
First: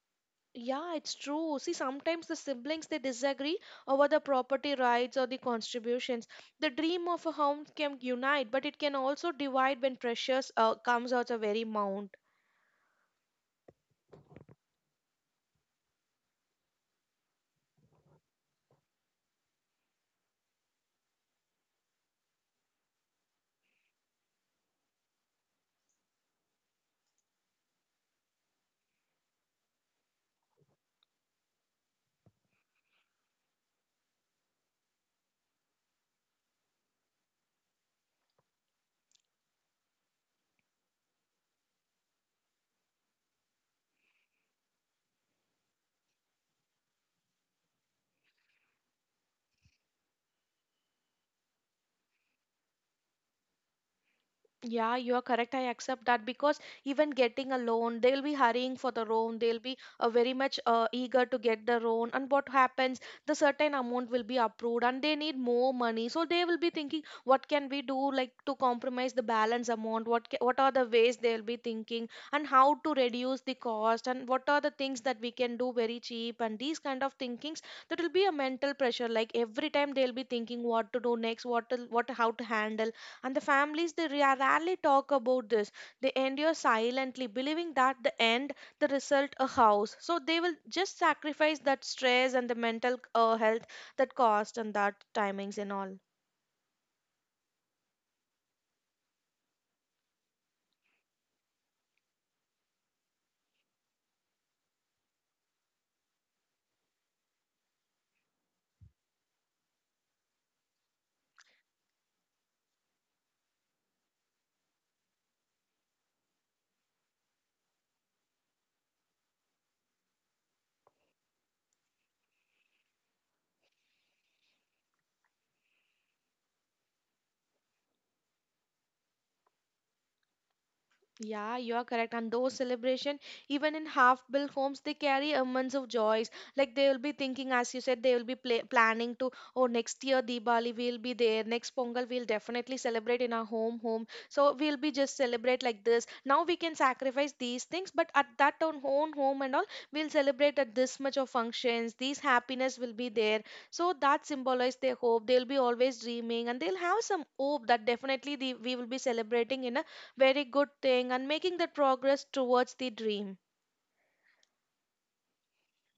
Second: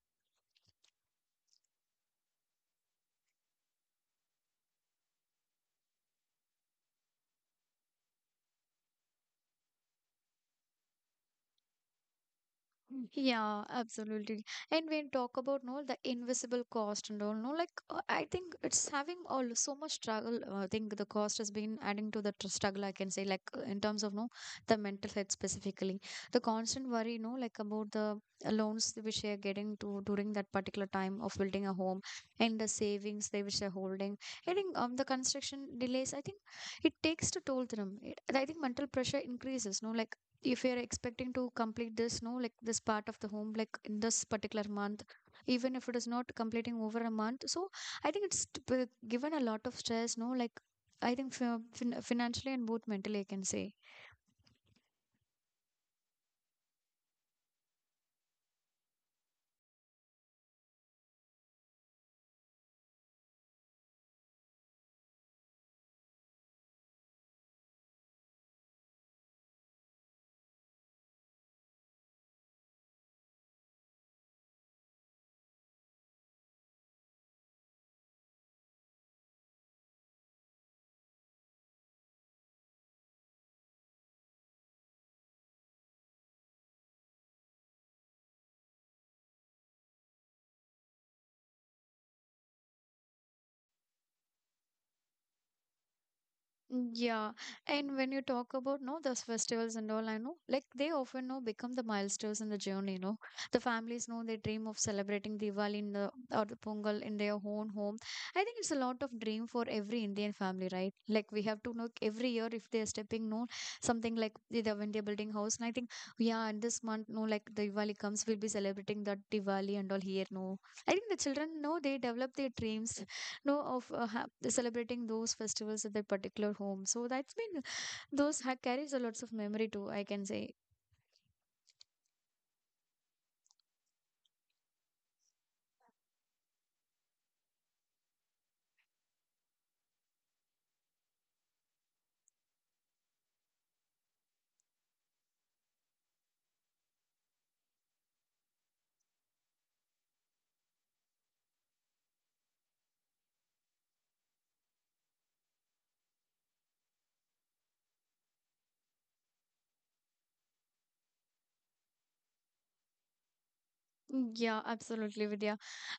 Yeah, it's true. See, sometimes the siblings they disagree over the property rights or the contributions. The dream of a home can unite, but it can also divide when pressures uh, comes out a very mount.
Yeah, absolutely. And when talk about no the invisible cost and all, no, like uh, I think it's having all so much struggle. uh, I think the cost has been adding to the tr- struggle. I can say, like uh, in terms of no the mental health specifically, the constant worry, no, like about the uh, loans which they are getting to during that particular time of building a home and the savings they which they're holding. I think um the construction delays. I think it takes to toll them. It, I think mental pressure increases. No, like if you're expecting to complete this, no, like this part of the home, like in this particular month, even if it is not completing over a month, so I think it's t- p- given a lot of stress, no, like I think fi- fin- financially and both mentally, I can say.
Yeah, you are correct. I accept that because even getting a loan, they'll be hurrying for the loan. They'll be uh, very much uh, eager to get the loan. And what happens? The certain amount will be approved, and they need more money. So they will be thinking, what can we do, like to compromise the balance amount? What ca- what are the ways they'll be thinking, and how to reduce the cost, and what are the things that we can do very cheap? And these kind of thinkings that will be a mental pressure. Like every time they'll be thinking what to do next, what to, what how to handle and the families, they ra- rarely talk about this. They endure silently, believing that the end, the result, a house. So they will just sacrifice that stress and the mental uh, health, that cost and that timings and all.
Yeah, and when you talk about no those festivals and all, I know like they often know become the milestones in the journey. You know, the families know they dream of celebrating Diwali in the or the Pongal in their own home. I think it's a lot of dream for every Indian family, right? Like we have to know every year if they're stepping no something like either when they're building house. And I think yeah, in this month, no, like the Diwali comes, we'll be celebrating that Diwali and all here. No, I think the children know they develop their dreams know of uh, ha- celebrating those festivals at their particular home, so that's been those ha- carries a lots of memory too, I can say.
Yeah, you are correct. And those celebration, even in half-built homes, they carry a months of joys. Like they will be thinking, as you said, they will be pla planning to, oh, next year Diwali we'll be there. Next Pongal we'll definitely celebrate in our home, home. So we'll be just celebrate like this. Now we can sacrifice these things, but at that own own home and all, we'll celebrate at this much of functions. These happiness will be there. So that symbolizes their hope. They'll be always dreaming, and they'll have some hope that definitely the, we will be celebrating in a very good thing and making that progress towards the dream.
Yeah, absolutely, Vidya.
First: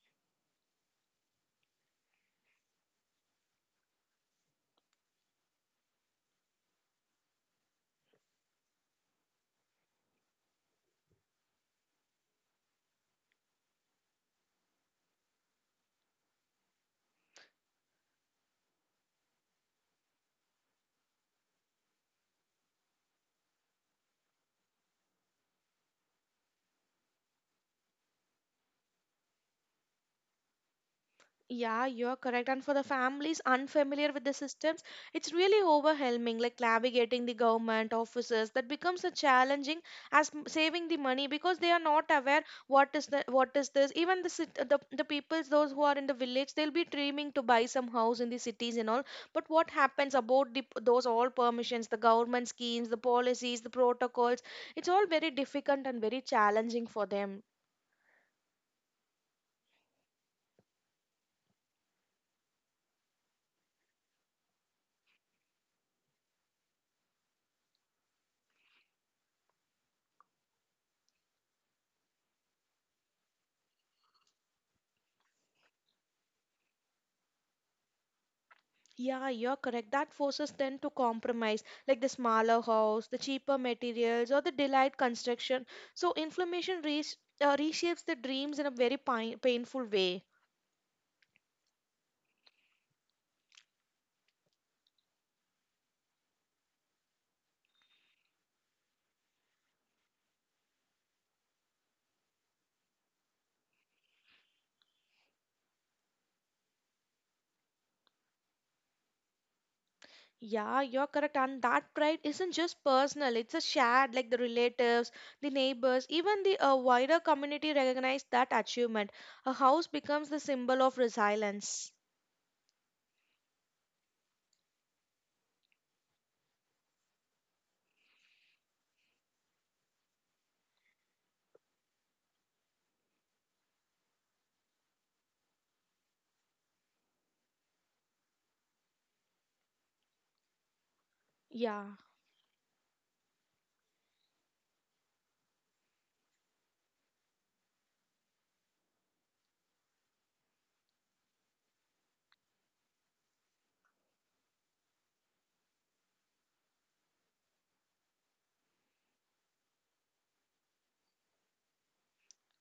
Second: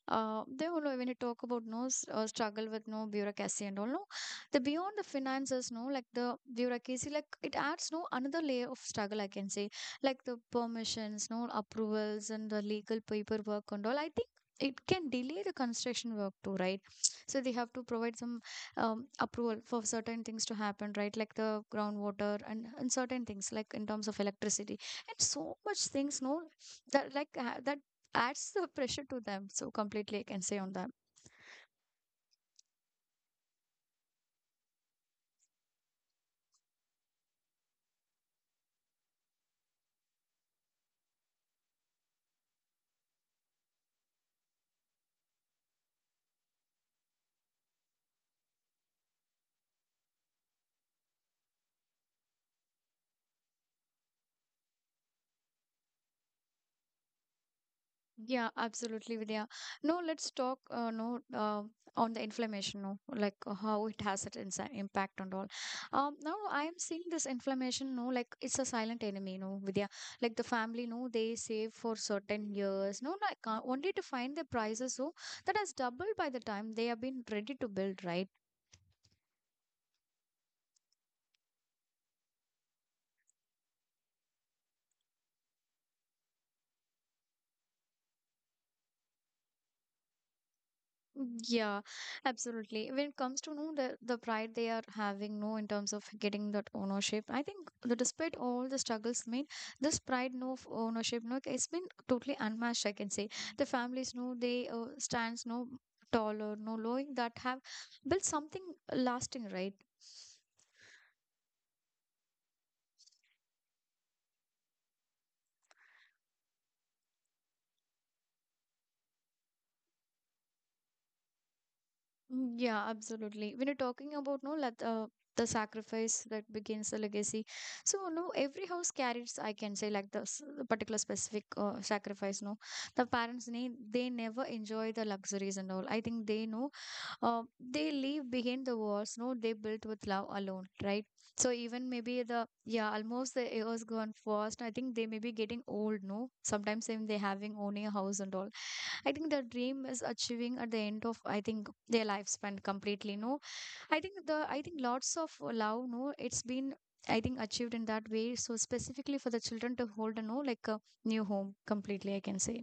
Uh, they will, when you talk about no s- uh, struggle with no bureaucracy and all, no, the beyond the finances, no, like the bureaucracy, like it adds no another layer of struggle, I can say, like the permissions, no approvals, and the legal paperwork and all. I think it can delay the construction work too, right? So they have to provide some um, approval for certain things to happen, right? Like the groundwater and, and certain things, like in terms of electricity and so much things, no, that like uh, that adds the pressure to them. So completely, I can say on that.
Yeah, you're correct. And for the families unfamiliar with the systems, it's really overwhelming, like navigating the government offices that becomes a challenging as m- saving the money, because they are not aware what is the what is this, even the cit- the, the peoples those who are in the village, they'll be dreaming to buy some house in the cities and all. But what happens about the, those all permissions, the government schemes, the policies, the protocols? It's all very difficult and very challenging for them.
Yeah, absolutely, Vidya. No, let's talk. Uh, no, uh, on the inflammation. No, like uh, how it has its impact on all. Um, now I am seeing this inflammation. No, like it's a silent enemy. No, Vidya. Like the family. No, they save for certain years. No, like uh, only to find the prices. So that has doubled by the time they have been ready to build. Right.
Yeah, you're correct. That forces them to compromise, like the smaller house, the cheaper materials, or the delayed construction. So inflammation res- uh, reshapes the dreams in a very pain- painful way.
Mm, yeah, absolutely. When it comes to know the, the pride they are having, no, in terms of getting that ownership, I think the despite all the struggles, I mean, this pride, no, of ownership, no, it's been totally unmatched. I can say the families, no, they uh, stands, no, taller, no, knowing that have built something lasting, right?
Yeah, you're correct. And that pride isn't just personal, it's a shared, like the relatives, the neighbors, even the uh, wider community recognize that achievement. A house becomes the symbol of resilience.
Mm, yeah, absolutely. When you're talking about no, let uh, the sacrifice that begins the legacy. So no, every house carries, I can say, like the s- particular specific uh, sacrifice. No, the parents need they never enjoy the luxuries and all. I think they know uh, they leave behind the walls, no, they built with love alone, right? So
Yeah.
even maybe the yeah almost the years gone fast, I think they may be getting old, no, sometimes even they having owning a house and all. I think the dream is achieving at the end of, I think, their lifespan completely. No, I think the, I think lots of love, no, it's been, I think, achieved in that way, so specifically for the children to hold a no like a new home completely, I can say.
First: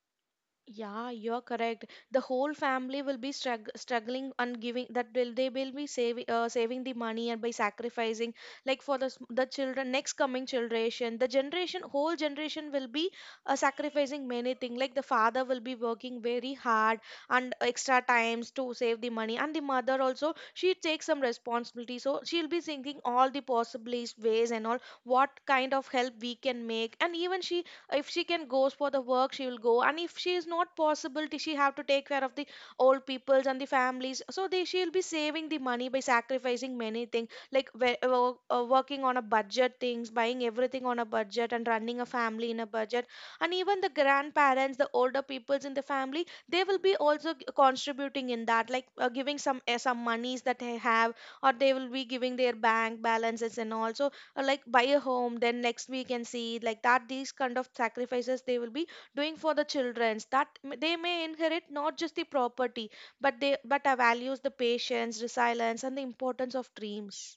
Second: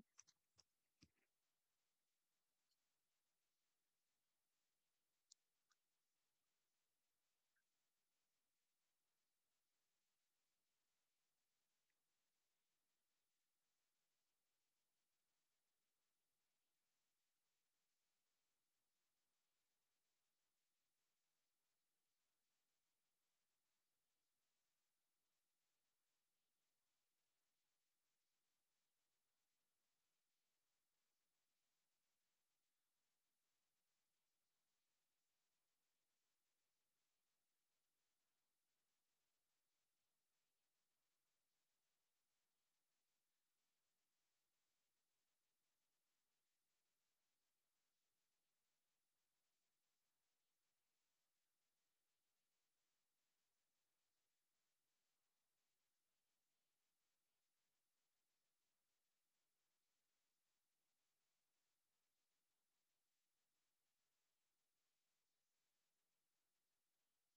Yeah, you're correct. The whole family will be strugg struggling and giving that will they will be saving, uh, saving the money, and by sacrificing, like for the s- the children next coming generation, the generation whole generation will be uh, sacrificing many things. Like the father will be working very hard and extra times to save the money, and the mother also, she takes some responsibility, so she'll be thinking all the possible ways and all, what kind of help we can make. And even she, if she can goes for the work, she will go, and if she is not possible, t- she have to take care of the old peoples and the families. So they she'll be saving the money by sacrificing many things, like we- uh, wo- uh, working on a budget things, buying everything on a budget, and running a family in a budget. And even the grandparents, the older peoples in the family, they will be also g- contributing in that, like uh, giving some, uh, some monies that they have, or they will be giving their bank balances and all. So, uh, like buy a home, then next we can see like that. These kind of sacrifices they will be doing for the childrens, that m- they may inherit not just the property, but they but uh, values, the patience, resilience, and the importance of dreams.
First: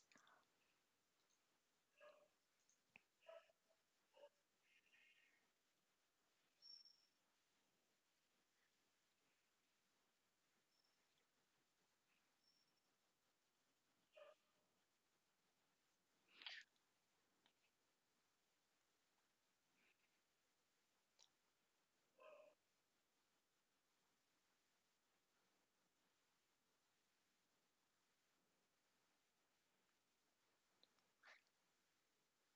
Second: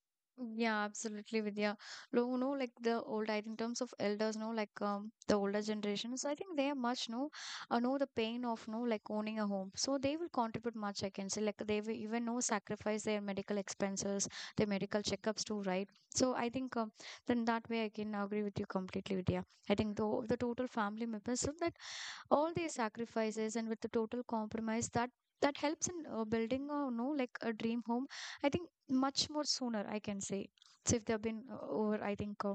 Yeah, absolutely, Vidya. Lo- You know, like the old, I in terms of elders, no, like um, the older generations, I think they are much, no, uh, know the pain of, no, like owning a home. So they will contribute much, I can say. Like they will even, no, sacrifice their medical expenses, their medical checkups too, right? So I think um, then that way I can agree with you completely, Vidya. I think the, the total family members, so that all these sacrifices and with the total compromise that that helps in uh, building a no like a dream home. I think much more sooner, I can say. So if they've been uh, over, I think uh,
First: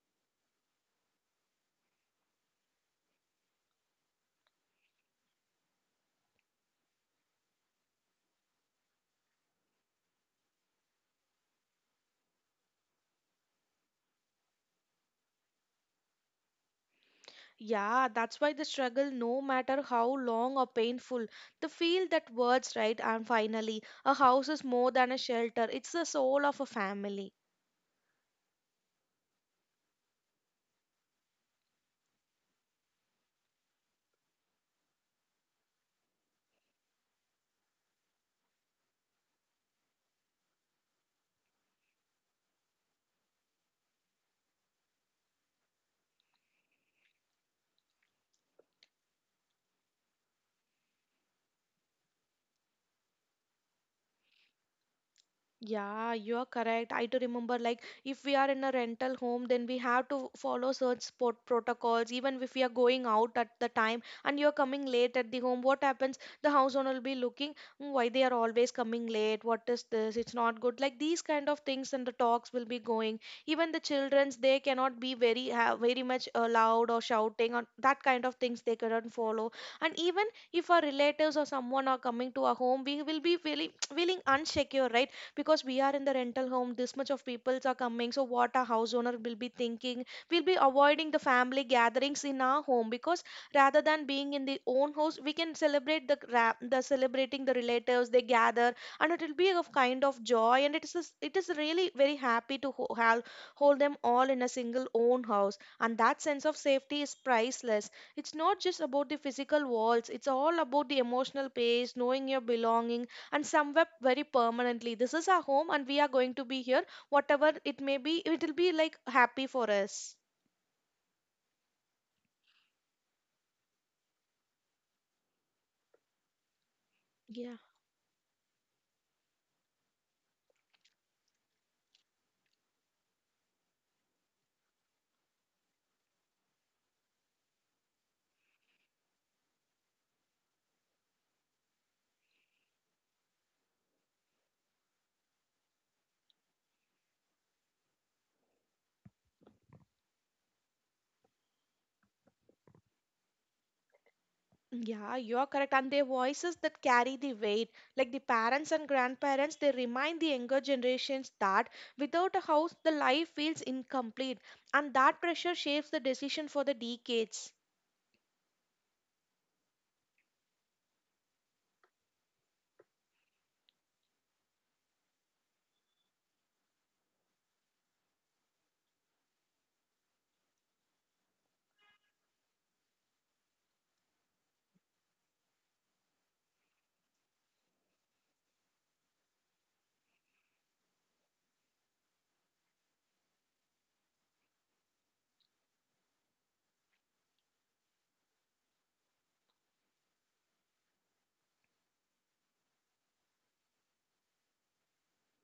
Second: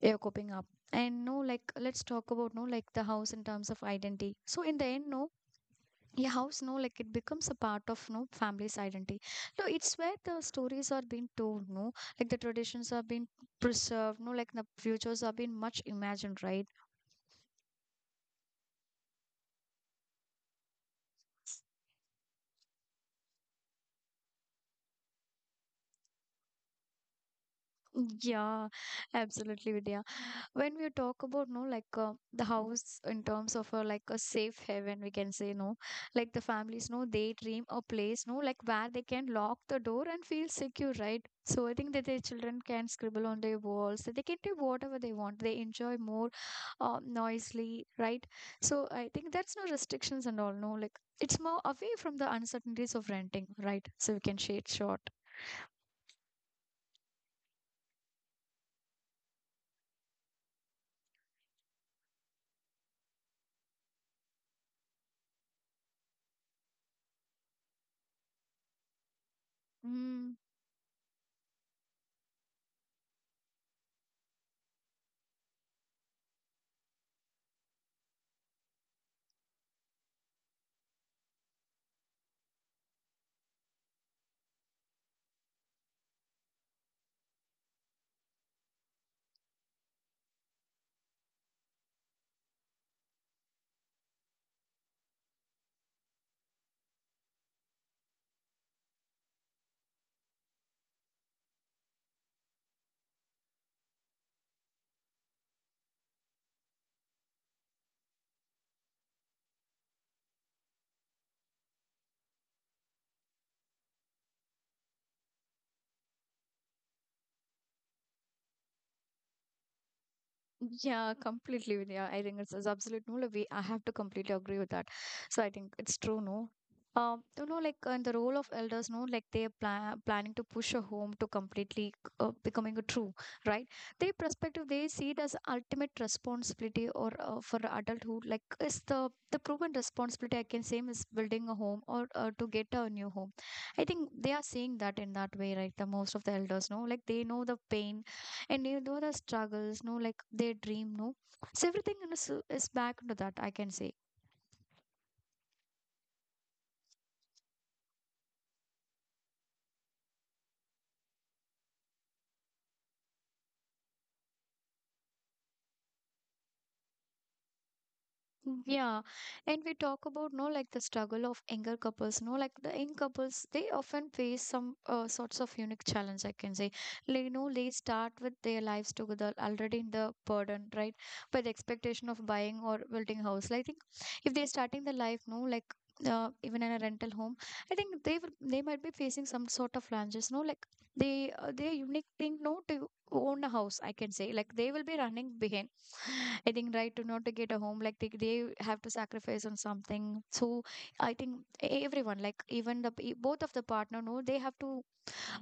they're coping up. And no like let's talk about no like the house in terms of identity. So in the end no, your house no like it becomes a part of no family's identity, no. It's where the stories are being told, no, like the traditions are being preserved, no, like the futures are being much imagined, right?
Yeah, that's why the struggle, no matter how long or painful, the feel that words, right? And finally, a house is more than a shelter, it's the soul of a family.
Mm, yeah, absolutely, Vidya. When we talk about no like uh, the house in terms of uh, like a safe haven, we can say, no, like the families no they dream a place, no, like where they can lock the door and feel secure, right? So I think that their children can scribble on their walls, that they can do whatever they want, they enjoy more uh, noisily, right? So I think that's no restrictions and all, no, like it's more away from the uncertainties of renting, right? So we can shade short.
Yeah, you are correct. I do remember, like, if we are in a rental home, then we have to follow certain sport protocols. Even if we are going out at the time and you're coming late at the home, what happens? The house owner will be looking, "Mm, why they are always coming late? What is this? It's
mm.
not good." Like, these kind of things and the talks will be going. Even the children's, they cannot be very, ha very much uh, loud or shouting, or that kind of things they cannot follow. And even if our relatives or someone are coming to our home, we will be feeling, <tsk> feeling unsecure, right? Because we are in the rental home, this much of peoples are coming, so what a house owner will be thinking. We'll be avoiding the family gatherings in our home, because rather than being in the own house, we can celebrate the ra- the celebrating the relatives, they gather, and it will be a kind of joy. And it is, it is really very happy to ho- have hold them all in a single own house. And that sense of safety is priceless. It's not just about the physical walls, it's all about the emotional pace, knowing your belongings, and somewhere very permanently. This is our home, and we are going to be here, whatever it may be, it'll be like happy for us.
Yeah, completely. with- Yeah, I think it's, it's absolute no. Like, we, I have to completely agree with that. So I think it's true, no. Um, you
Yeah,
know, like and the role of elders, no, like they are pla- planning to push a home to completely uh, becoming a true, right? Their perspective, they see it as ultimate responsibility or uh, for adulthood, like is the the proven responsibility, I can say, is building a home or uh, to get a new home. I think they are seeing that in that way, right? The most of the elders, no, like they know the pain and you know the struggles, no, like their dream, no, so everything in is, is back to that, I can say.
yeah, you're correct. And their voices that carry the weight, like the parents and grandparents, they remind the younger generations that without a house, the life feels incomplete, and that pressure shapes the decision for the decades.
Yeah, and we talk about no like the struggle of younger couples. No, like the young couples, they often face some uh, sorts of unique challenge, I can say, like, you know, they start with their lives together already in the burden, right? By the expectation of buying or building house. Like, I think if they're starting the life, no, like. Uh, even in a rental home, I think they will, they might be facing some sort of challenges. No, like they uh, they unique thing no to own a house. I can say like they will be running behind, I think, right, to not to get a home, like they, they have to sacrifice on something. So I think everyone, like even the p- both of the partner, no, they have to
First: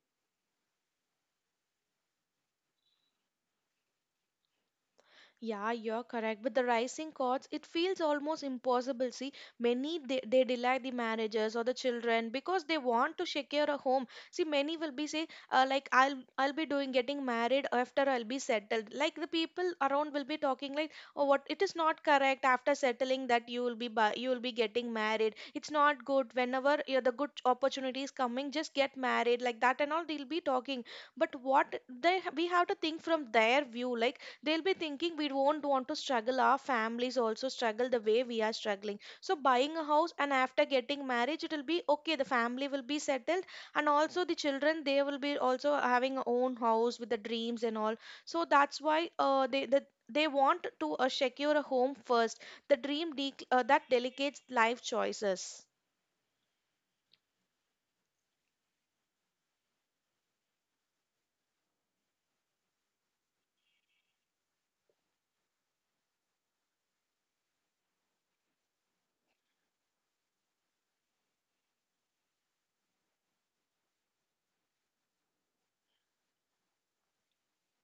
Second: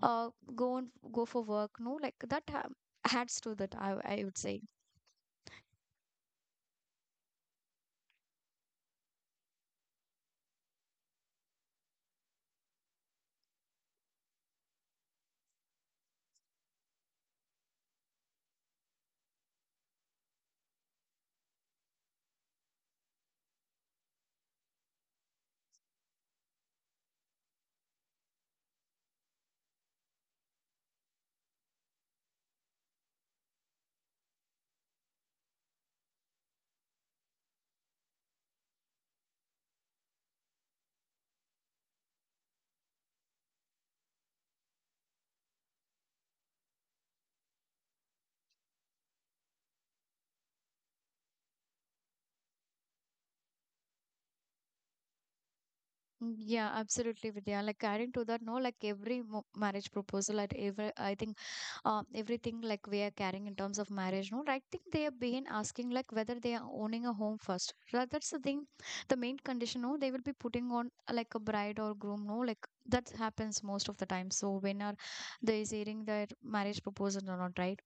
uh go and go for work, no, like that ha- adds to that, I I would say.
Yeah, you're correct. With the rising costs, it feels almost impossible. See, many they, they delay the marriages or the children because they want to secure a home. See, many will be say, uh, like, I'll I'll be doing getting married after I'll be settled. Like the people around will be talking like, "Oh, what, it is not correct after settling that you will be bu- you will be getting married. It's not good. Whenever you the good opportunity is coming, just get married," like that and all, they'll be talking. But what they we have to think from their view, like, they'll be thinking we won't want to struggle, our families also struggle the way we are struggling. So buying a house and after getting marriage, it will be okay, the family will be settled, and also the children, they will be also having a own house with the dreams and all. So that's why, uh, they the, they want to uh, secure a home first. The dream de- uh, that delegates life choices.
Mm, yeah, absolutely, Vidya. Like adding to that, no, like every mo- marriage proposal at every, I think, uh, everything like we are carrying in terms of marriage, no, I think they have been asking like whether they are owning a home first. Tha- That's the thing, the main condition, no, they will be putting on uh, like a bride or groom, no, like that happens most of the time. So when are they is hearing their marriage proposal or not, right?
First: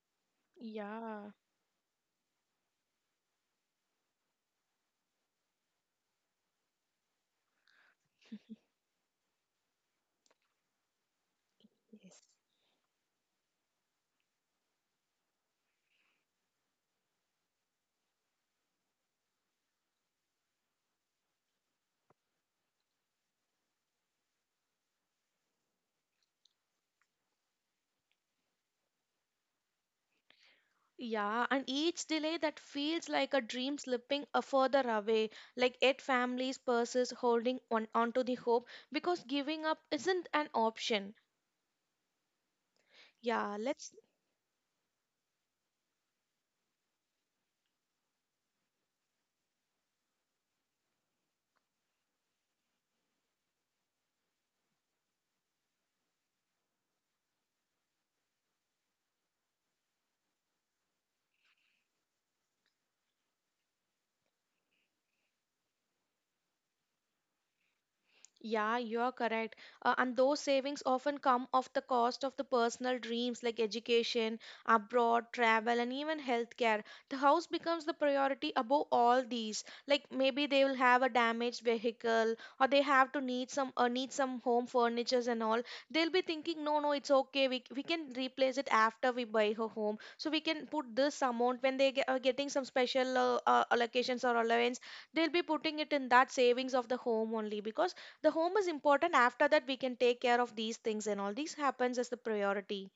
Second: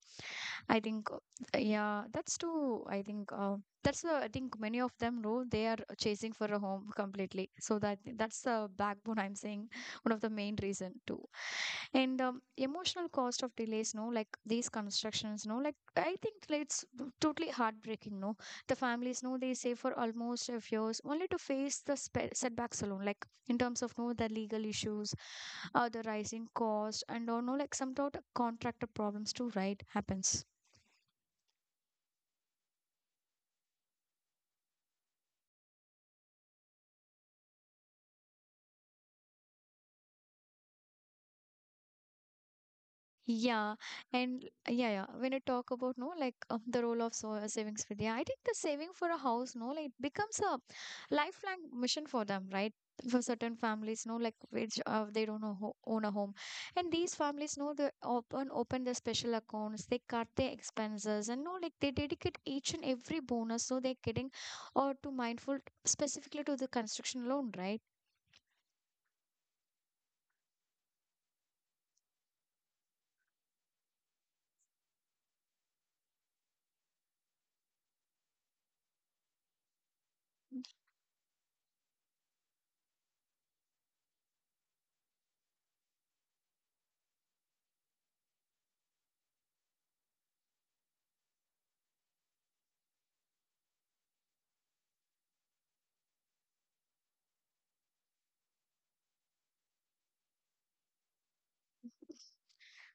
I think, uh,
Yeah.
yeah, that's too, I think, uh, that's the, I think, many of them know they are chasing for a home completely. So that that's the backbone I'm saying, <laughs> one of the main reason too. And
Yes.
um, emotional cost of delays, no, like these constructions, no, like I think it's totally heartbreaking, no. The families know they save for almost a few years only to face the spe- setbacks alone, like in terms of no the legal issues, uh, the rising cost, and or no like some sort of contractor problems too, right? Happens.
Yeah, and each delay that feels like a dream slipping a further away, like eight families' purses holding on onto the hope because giving up isn't an option. Yeah,
Yeah,
let's.
and yeah, yeah. When I talk about, no, like um, the role of so uh, savings for, yeah, I think the saving for a house, no, like it becomes a lifelong mission for them, right? For certain families, no, like which uh, they don't know, ho own a home, and these families know they open open their special accounts, they cut their expenses, and no, like they dedicate each and every bonus so they're getting or to mindful specifically to the construction loan, right?
Yeah, you're correct. Uh, and those savings often come off the cost of the personal dreams, like education, abroad, travel, and even healthcare. The house becomes the priority above all these. Like maybe they will have a damaged vehicle, or they have to need some, uh, need some home furnitures and all. They'll be thinking, no, no, it's okay, We we can replace it after we buy a home. So we can put this amount when they get, are getting some special, uh, uh, allocations or allowance. They'll be putting it in that savings of the home only, because the home is important. After that, we can take care of these things and all. These happens as the priority.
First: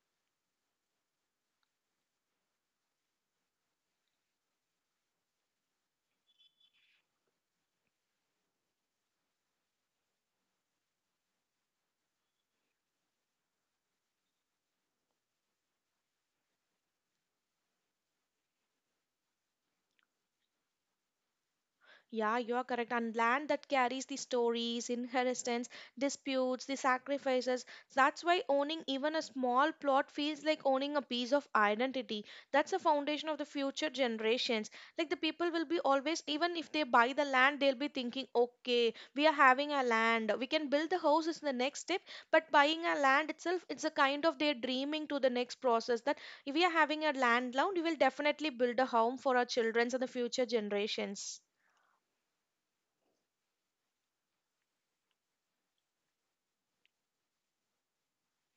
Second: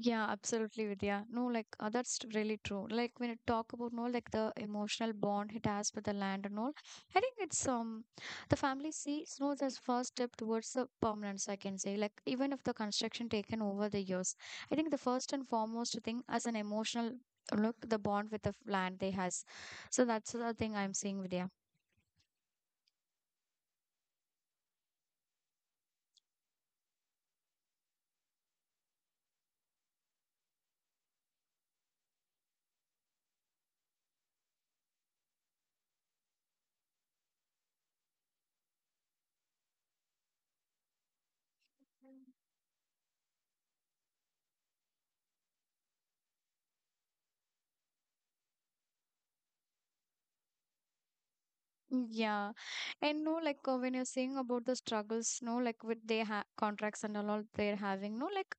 Yeah, absolutely, Vidya. No, like uh, that's really true. Like when you talk about no, like the emotional bond it has with the land and all, I think it's um the family sees no as first step towards the permanence. I can say like even if the construction taken over the years, I think the first and foremost thing as an emotional uh, look the bond with the f- land they has. So that's the thing I'm seeing, Vidya.
Yeah, you are correct. And land that carries the stories, inheritance, disputes, the sacrifices. That's why owning even a small plot feels like owning a piece of identity. That's the foundation of the future generations. Like the people will be always, even if they buy the land, they'll be thinking, okay, we are having a land, we can build the house is the next step. But buying a land itself, it's a kind of they're dreaming to the next process that if we are having a land loan, we will definitely build a home for our children's and the future generations.
Mm, yeah, and no, like uh, when you're saying about the struggles, no, like with their ha contracts and all all they're having, no, like.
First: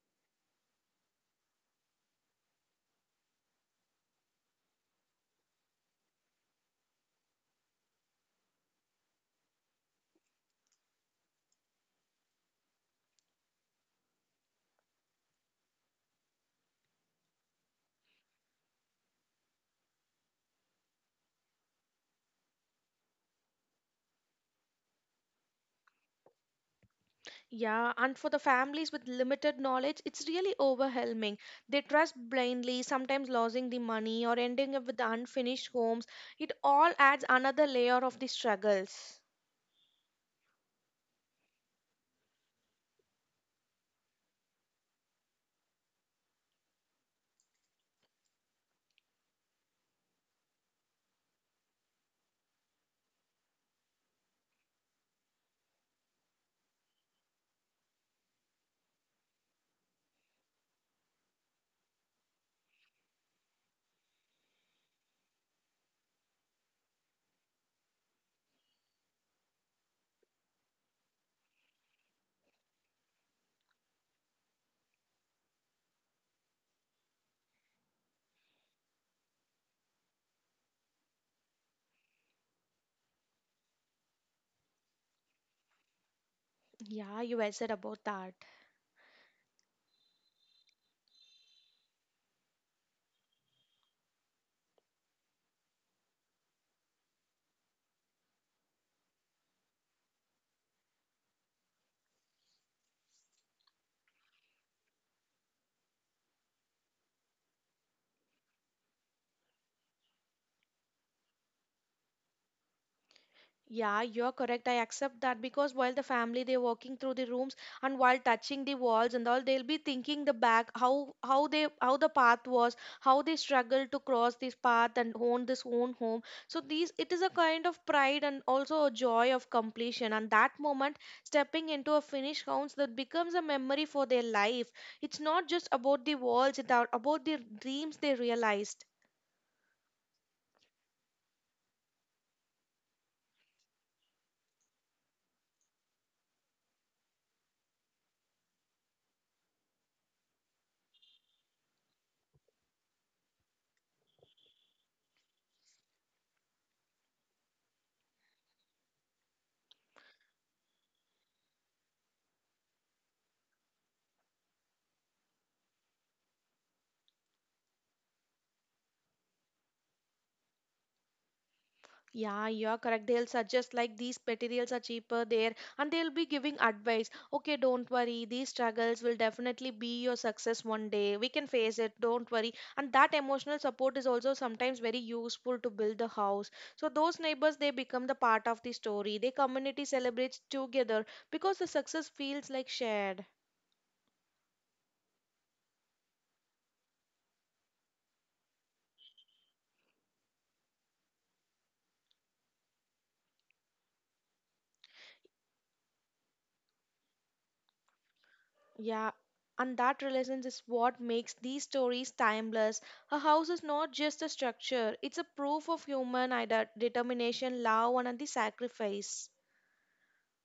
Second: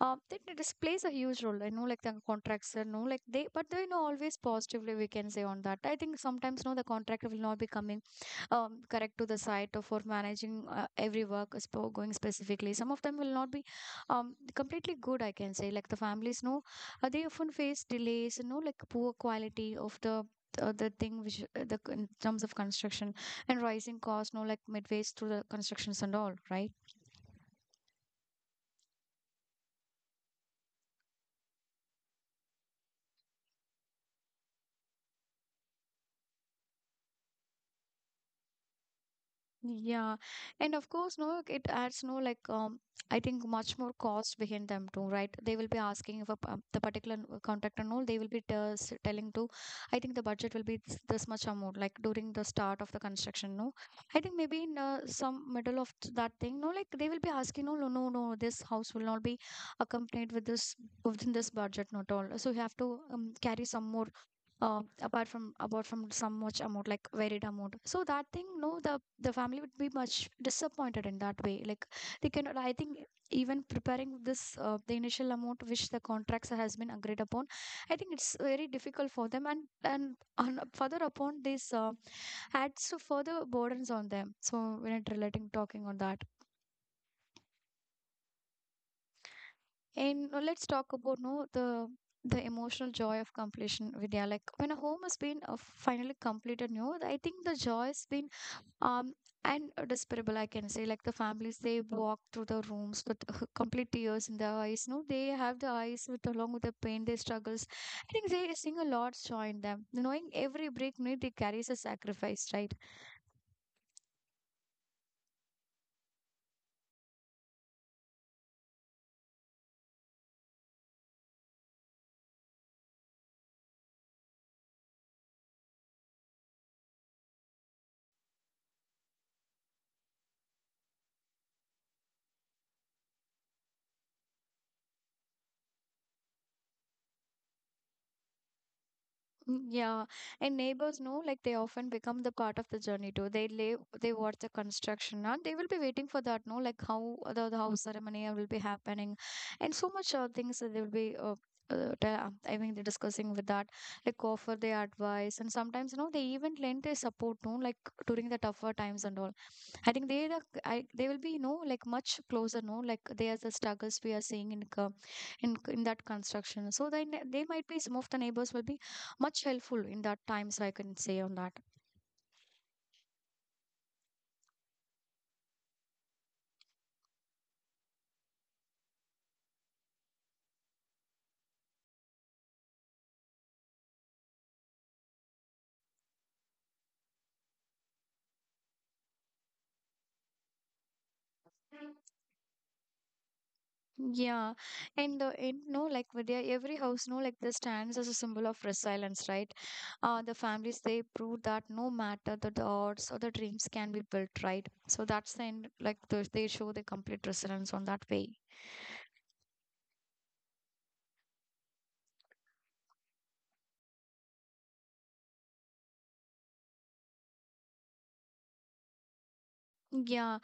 Uh, that it is plays a huge role. I know, like the contracts, you know, like they, but they you know always positively we can say on that. I think sometimes no, the contractor will not be coming um, correct to the site or for managing uh, every work is for going specifically. Some of them will not be um, completely good. I can say like the families no, uh, they often face delays. You know, like poor quality of the. Uh, the thing which uh, the in terms of construction and rising costs, no, like midways through the constructions and all, right?
Yeah, and for the families with limited knowledge, it's really overwhelming. They trust blindly, sometimes losing the money or ending up with unfinished homes. It all adds another layer of the struggles.
Yeah, and of course, no, it adds no like um, I think much more cost behind them too, right? They will be asking if a, p- um, the particular n- contractor no. They will be just telling to, I think the budget will be this, this much amount, like during the start of the construction. No, I think maybe in uh, some middle of th- that thing, no, like they will be asking, no, no, no, no, this house will not be accompanied with this within this budget, not all. So you have to um, carry some more uh, apart from about from some much amount like varied amount, so that thing no the the family would be much disappointed in that way, like they cannot, I think, even preparing this uh, the initial amount which the contracts has been agreed upon, I think it's very difficult for them, and and on, further upon this uh, adds to further burdens on them, so when it relating talking on that.
Yeah, you well said about that.
And uh, let's talk about no the the emotional joy of completion, Vidya, like when a home has been uh, finally completed, no, I think the joy has been um and uh, despicable, I can say. Like the families they walk through the rooms with <laughs> complete tears in their eyes, no, they have the eyes with along with the pain their struggles. I think they sing a lot, join them knowing every break minute they carries a sacrifice, right?
Yeah, you're correct. I accept that, because while the family they're walking through the rooms and while touching the walls and all, they'll be thinking the back, how how they how the path was, how they struggled to cross this path and own this own home. So these, it is a kind of pride and also a joy of completion. And that moment, stepping into a finished house, that becomes a memory for their life. It's not just about the walls, it's about the dreams they realized.
Mm, yeah, and neighbors know like they often become the part of the journey too. They live, they watch the construction, and they will be waiting for that. No, like how the, the house ceremony will be happening, and so much uh, things that they will be. Uh, uh, ta- I mean, they're discussing with that, like offer their advice, and sometimes you know they even lend their support, no, like during the tougher times and all. I think they are, I, they will be, you know, like much closer, no, like they are the struggles we are seeing in co- in in that construction. So then they might be some of the neighbors will be much helpful in that times, I can say on that.
Yeah, you're correct. They'll suggest like these materials are cheaper there, and they'll be giving advice. Okay, don't worry, these struggles will definitely be your success one day. We can face it, don't worry. And that emotional support is also sometimes very useful to build the house. So those neighbors, they become the part of the story. The community celebrates together because the success feels like shared.
Yeah, and uh, and no, like with their every house, no, like this stands as a symbol of resilience, right? Uh, the families they prove that no matter the, the odds or the dreams can be built, right? So that's the end, like the, they show the complete resilience on that way.
Yeah, and that relevance is what makes these stories timeless. A house is not just a structure, it's a proof of human ide- determination, love, and the sacrifice.
Yeah,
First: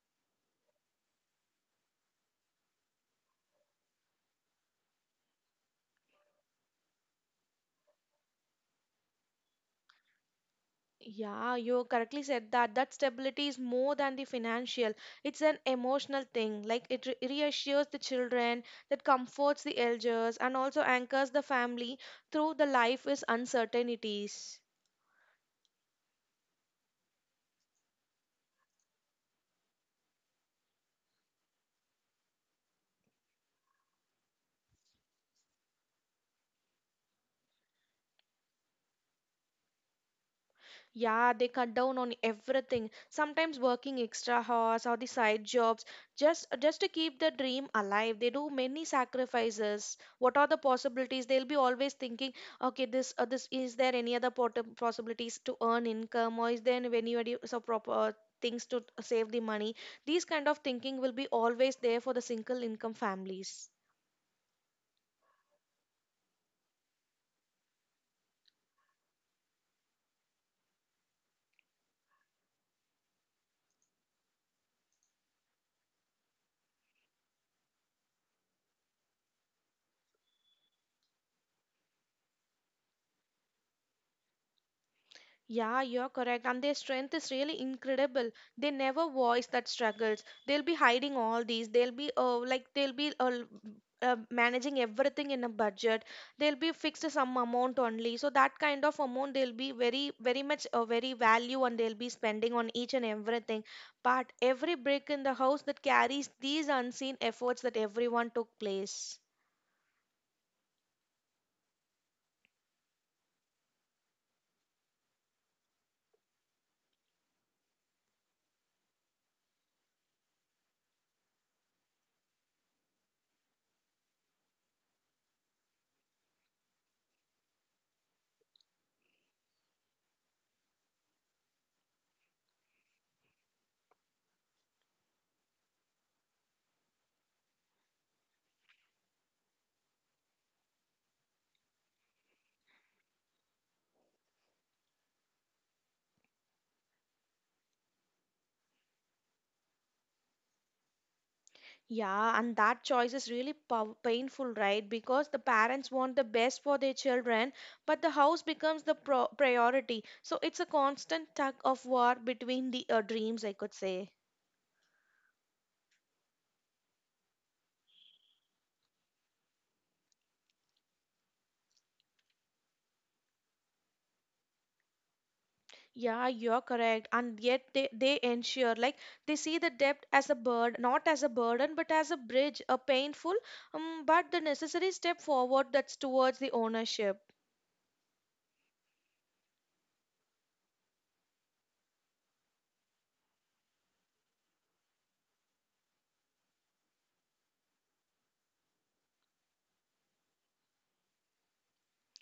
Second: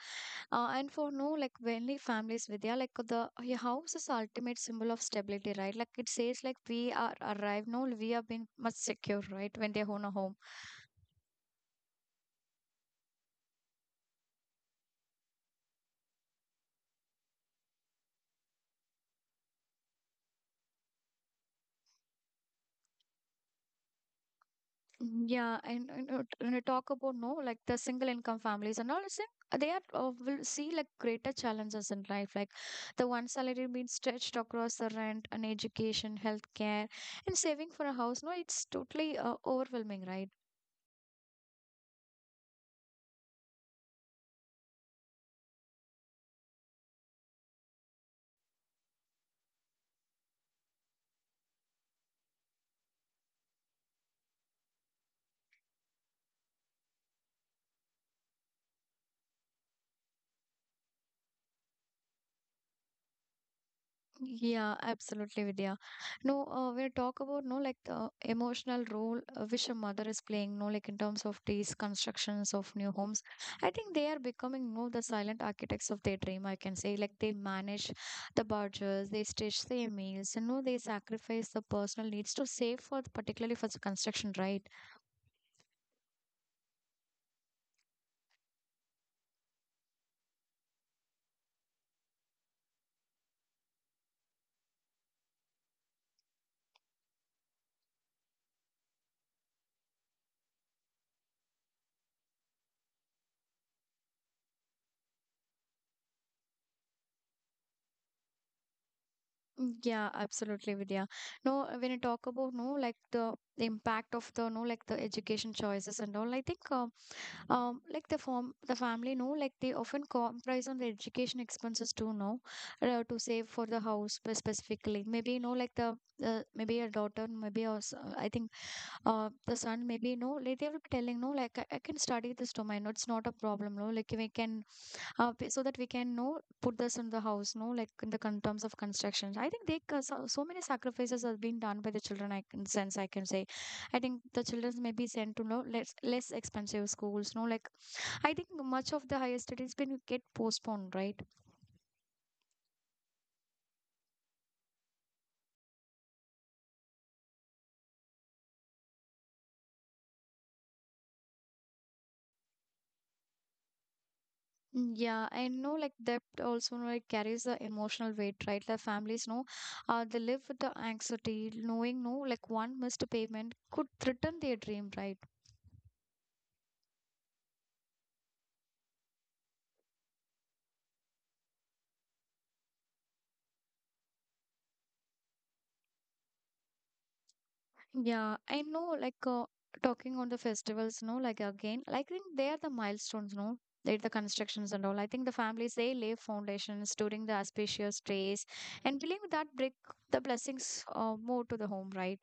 uh, and for no, like only families, Vidya, like the your house is ultimate symbol of stability, right? Like it says, like we are arrived, no, we have been much secure, right? When they own a home.
Yeah, you correctly said that. That stability is more than the financial. It's an emotional thing. Like it re- reassures the children, that comforts the elders, and also anchors the family through the life is uncertainties.
Mm, yeah, and, and uh, when you talk about no, like the single income families and all, see, they are uh, will see like greater challenges in life, like the one salary being stretched across the rent and education, healthcare, and saving for a house. No, it's totally uh, overwhelming, right?
Yeah, they cut down on everything. Sometimes working extra hours or the side jobs just just to keep the dream alive. They do many sacrifices. What are the possibilities? They'll be always thinking, okay, this uh, this is there any other pot- possibilities to earn income, or is there any any other so proper things to save the money? These kind of thinking will be always there for the single income families.
Yeah, absolutely, Vidya. No, uh, we talk about no like the emotional role uh, which a mother is playing. No, like in terms of these constructions of new homes, I think they are becoming no the silent architects of their dream. I can say like they manage the budgets, they stitch their meals, and no, they sacrifice the personal needs to save for particularly for the construction, right?
Yeah, you're correct. And their strength is really incredible. They never voice that struggles. They'll be hiding all these. They'll be uh, like they'll be uh, l- uh, managing everything in a budget. They'll be fixed to some amount only. So that kind of amount, they'll be very very much, uh, very value, and they'll be spending on each and everything. But every brick in the house that carries these unseen efforts that everyone took place.
Mm, yeah, absolutely, Vidya. No, uh, when you talk about no like the impact of the no like the education choices and all, I think. Uh, um like the form the family know like they often compromise on the education expenses too. No, uh, to save for the house spe- specifically, maybe you know like the uh, maybe a daughter, maybe a s- uh, I think uh the son maybe, you know, like they will be telling no like I, I can study this domain, no, it's not a problem, no, like we can uh p- so that we can no put this in the house, no like in the con- terms of construction. I think they ca- so, so many sacrifices have been done by the children, I can sense, I can say. I think the children may be sent to no less less expensive schools, no like I think much of the higher studies can get postponed, right?
Yeah, and that choice is really pow- painful, right? Because the parents want the best for their children, but the house becomes the pro- priority. So it's a constant tug of war between the uh, dreams, I could say.
Mm, yeah, I know like that also like carries the emotional weight, right? The families know uh, they live with the anxiety, knowing no like one missed payment could threaten their dream, right?
Yeah, you're correct. And yet they, they ensure, like, they see the debt as a burden, not as a burden, but as a bridge, a painful, um, but the necessary step forward that's towards the ownership.
Yeah, I know like uh, talking on the festivals, no, like again, I think they are the milestones, no? They're the constructions and all. I think the families they lay foundations during the auspicious days and believe that bring the blessings uh, more to the home, right?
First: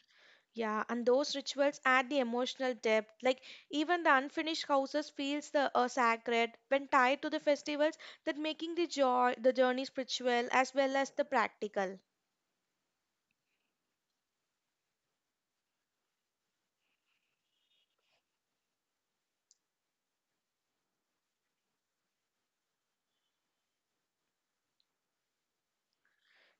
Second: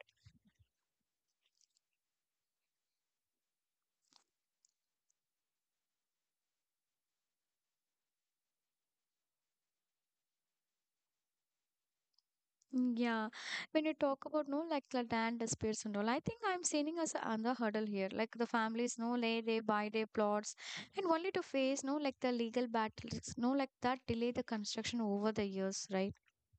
Yeah, and those rituals add the emotional depth. Like even the unfinished houses feels the uh, sacred when tied to the festivals that making the joy the journey spiritual as well as the practical.
Mm, yeah, when you talk about no like the land disputes and all, I think I'm seeing as another hurdle here. Like the families, no, lay they buy their plots, and only to face no like the legal battles, no like that delay the construction over the years, right?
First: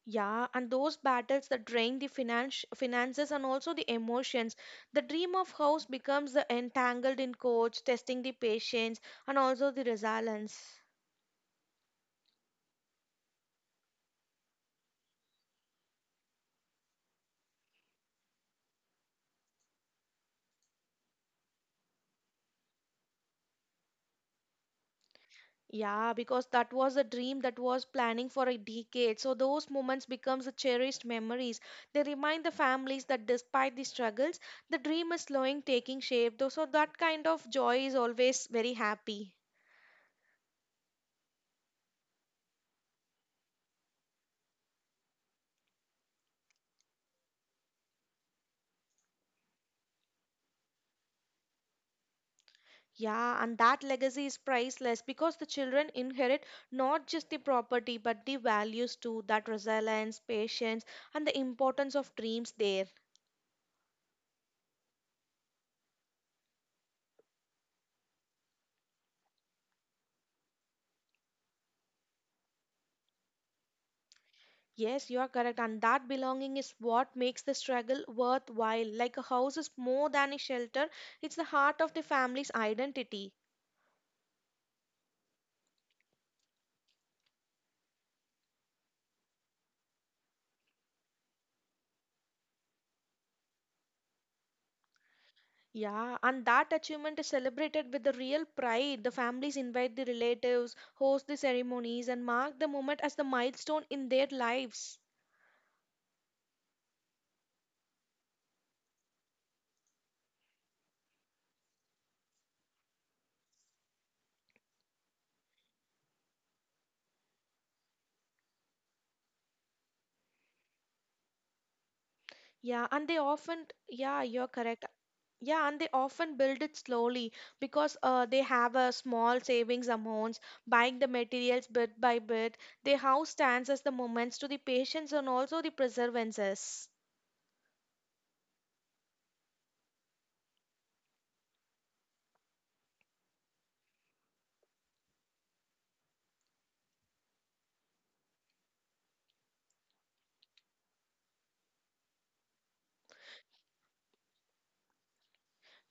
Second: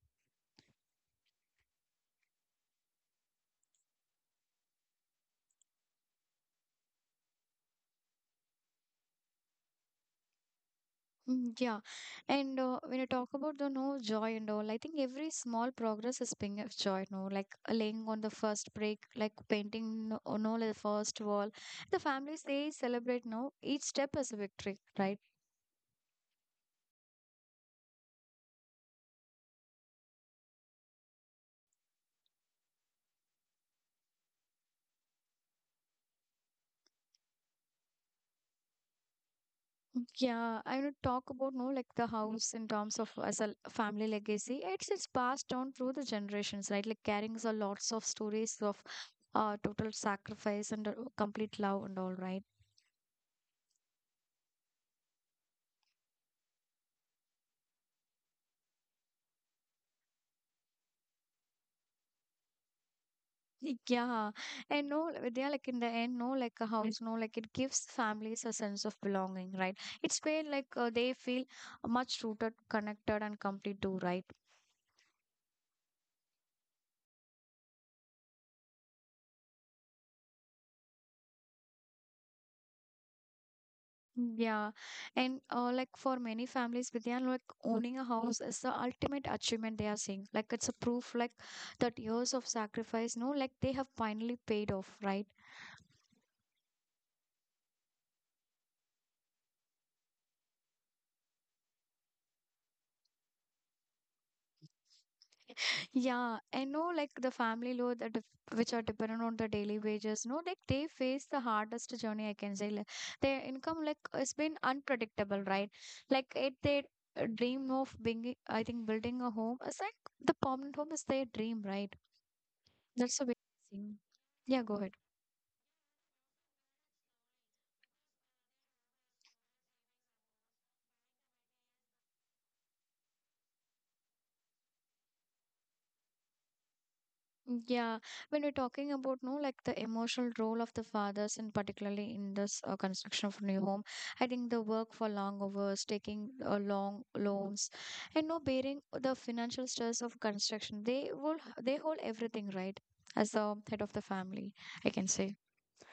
Yeah, and those battles that drain the finance finances and also the emotions. The dream of house becomes the entangled in coach, testing the patience and also the resilience.
Mm, yeah, and uh, when you talk about the no joy and all, I think every small progress is being of joy. No, like uh, laying on the first brick, like painting no, no like the first wall. The families they celebrate no each step as a victory, right?
Yeah, because that was a dream that was planning for a decade. So those moments becomes the cherished memories. They remind the families that despite the struggles, the dream is slowing taking shape. Though so that kind of joy is always very happy.
Yeah, I would talk about no like the house in terms of as a family legacy. It's it's passed down through the generations, right? Like carrying a lots of stories of uh total sacrifice and uh, complete love and all, right?
Yeah, and that legacy is priceless because the children inherit not just the property but the values too, that resilience, patience, and the importance of dreams there.
<laughs> Yeah, and no, they're like in the end, no, like a house, no, like it gives families a sense of belonging, right? It's where like uh, they feel much rooted, connected, and complete too, right?
Yes, you are correct, and that belonging is what makes the struggle worthwhile. Like a house is more than a shelter, it's the heart of the family's identity.
Yeah, and uh, like for many families, Vidyan, like owning a house is the ultimate achievement they are seeing. Like it's a proof, like that years of sacrifice, no, like they have finally paid off, right?
Yeah, and that achievement is celebrated with the real pride. The families invite the relatives, host the ceremonies, and mark the moment as the milestone in their lives.
Yeah, and no, like the family load that def- which are dependent on the daily wages, no, like they face the hardest journey. I can say like, their income like it has been unpredictable, right? Like it, they uh, dream of being, I think, building a home. It's like the permanent home is their dream, right?
Yeah, and they
That's a big
often,
thing.
yeah, you're
Yeah, go
correct.
ahead.
Yeah, and they often build it slowly because uh, they have a small savings amounts, buying the materials bit by bit. Their house stands as the moments to the patients and also the preservances.
Yeah, when we're talking about no, like the emotional role of the fathers, and particularly in this uh, construction of new home, I think the work for long hours, taking uh, long loans, and no bearing the financial stress of construction, they will they hold everything right as the head of the family, I can say.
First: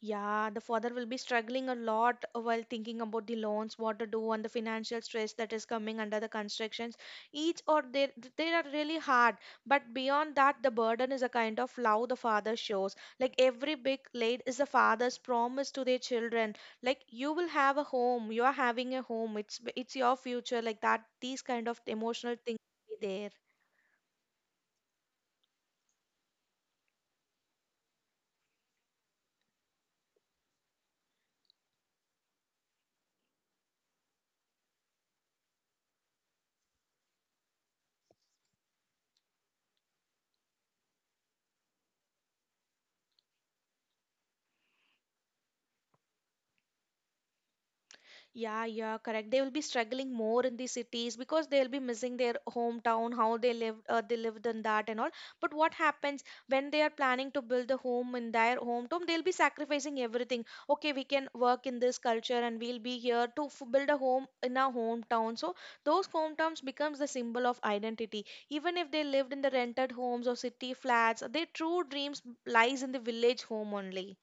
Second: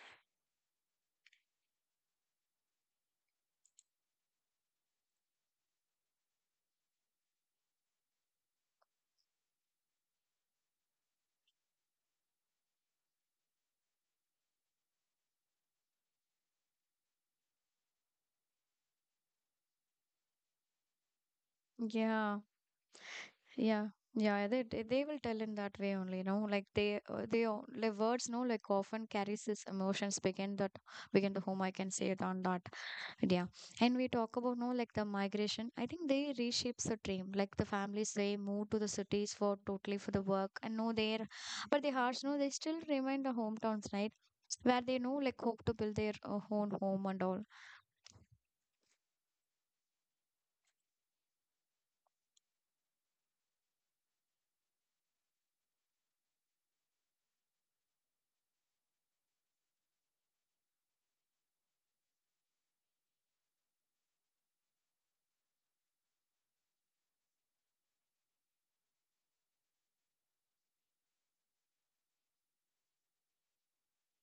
Yeah, the father will be struggling a lot while thinking about the loans, what to do, and the financial stress that is coming under the constructions. Each or they they are really hard, but beyond that, the burden is a kind of love the father shows. Like every big laid is the father's promise to their children. Like you will have a home, you are having a home. It's it's your future. Like that, these kind of emotional
Yeah,
things be there.
yeah. Yeah, they they they will tell in that way only, you know, like they uh, they o- like words, no, like often carries this emotions begin that begin the home. I can say it on that. Yeah. And we talk about no like the migration. I think they reshapes the dream. Like the families they move to the cities for totally for the work and no there. But the hearts no they still remain the hometowns, right? Where they know like hope to build their uh, own home and all.
Yeah, yeah, correct. They will be struggling more in the cities because they'll be missing their hometown, how they lived, uh, they lived in that and all. But what happens when they are planning to build a home in their hometown? They'll be sacrificing everything. Okay, we can work in this culture and we'll be here to f build a home in our hometown. So those hometowns becomes the symbol of identity. Even if they lived in the rented homes or city flats, their true dreams lies in the village home only.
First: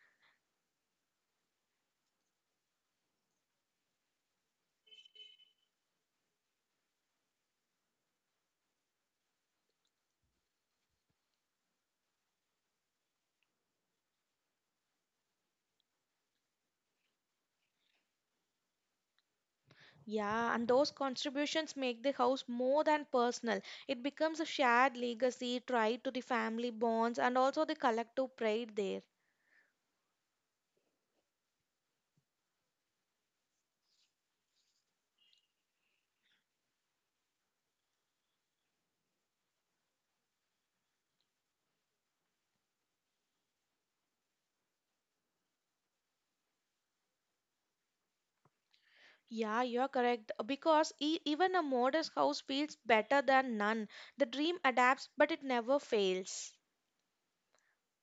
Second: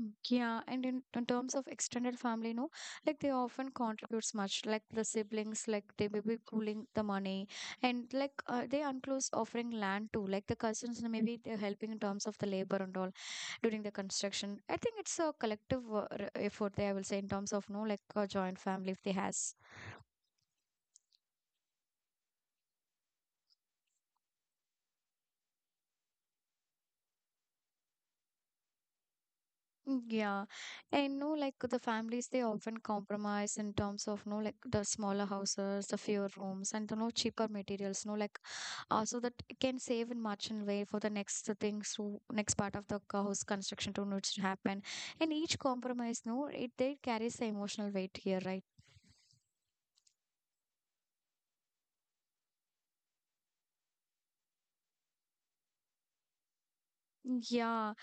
Mm, yeah, and in, in terms of extended family, no, like they often contributes much, like the siblings, like they may be pooling the money, and like uh, they unclose offering land too, like the cousins maybe they're helping in terms of the labor and all during the construction. I think it's a collective uh, r- effort there. I will say in terms of no, like a joint family if they has.
Yeah, and those contributions make the house more than personal. It becomes a shared legacy tied to the family bonds and also the collective pride there.
Mm, yeah, and no, like the families, they often compromise in terms of no, like the smaller houses, the fewer rooms, and the no cheaper materials, no, like uh, so that it can save in much in way for the next things to next part of the c- house construction to know to happen. And each compromise, no, it they carries the emotional weight here, right?
Yeah, you're correct. Because e- even a modest house feels better than none. The dream adapts, but it never fails.
Mm, yeah,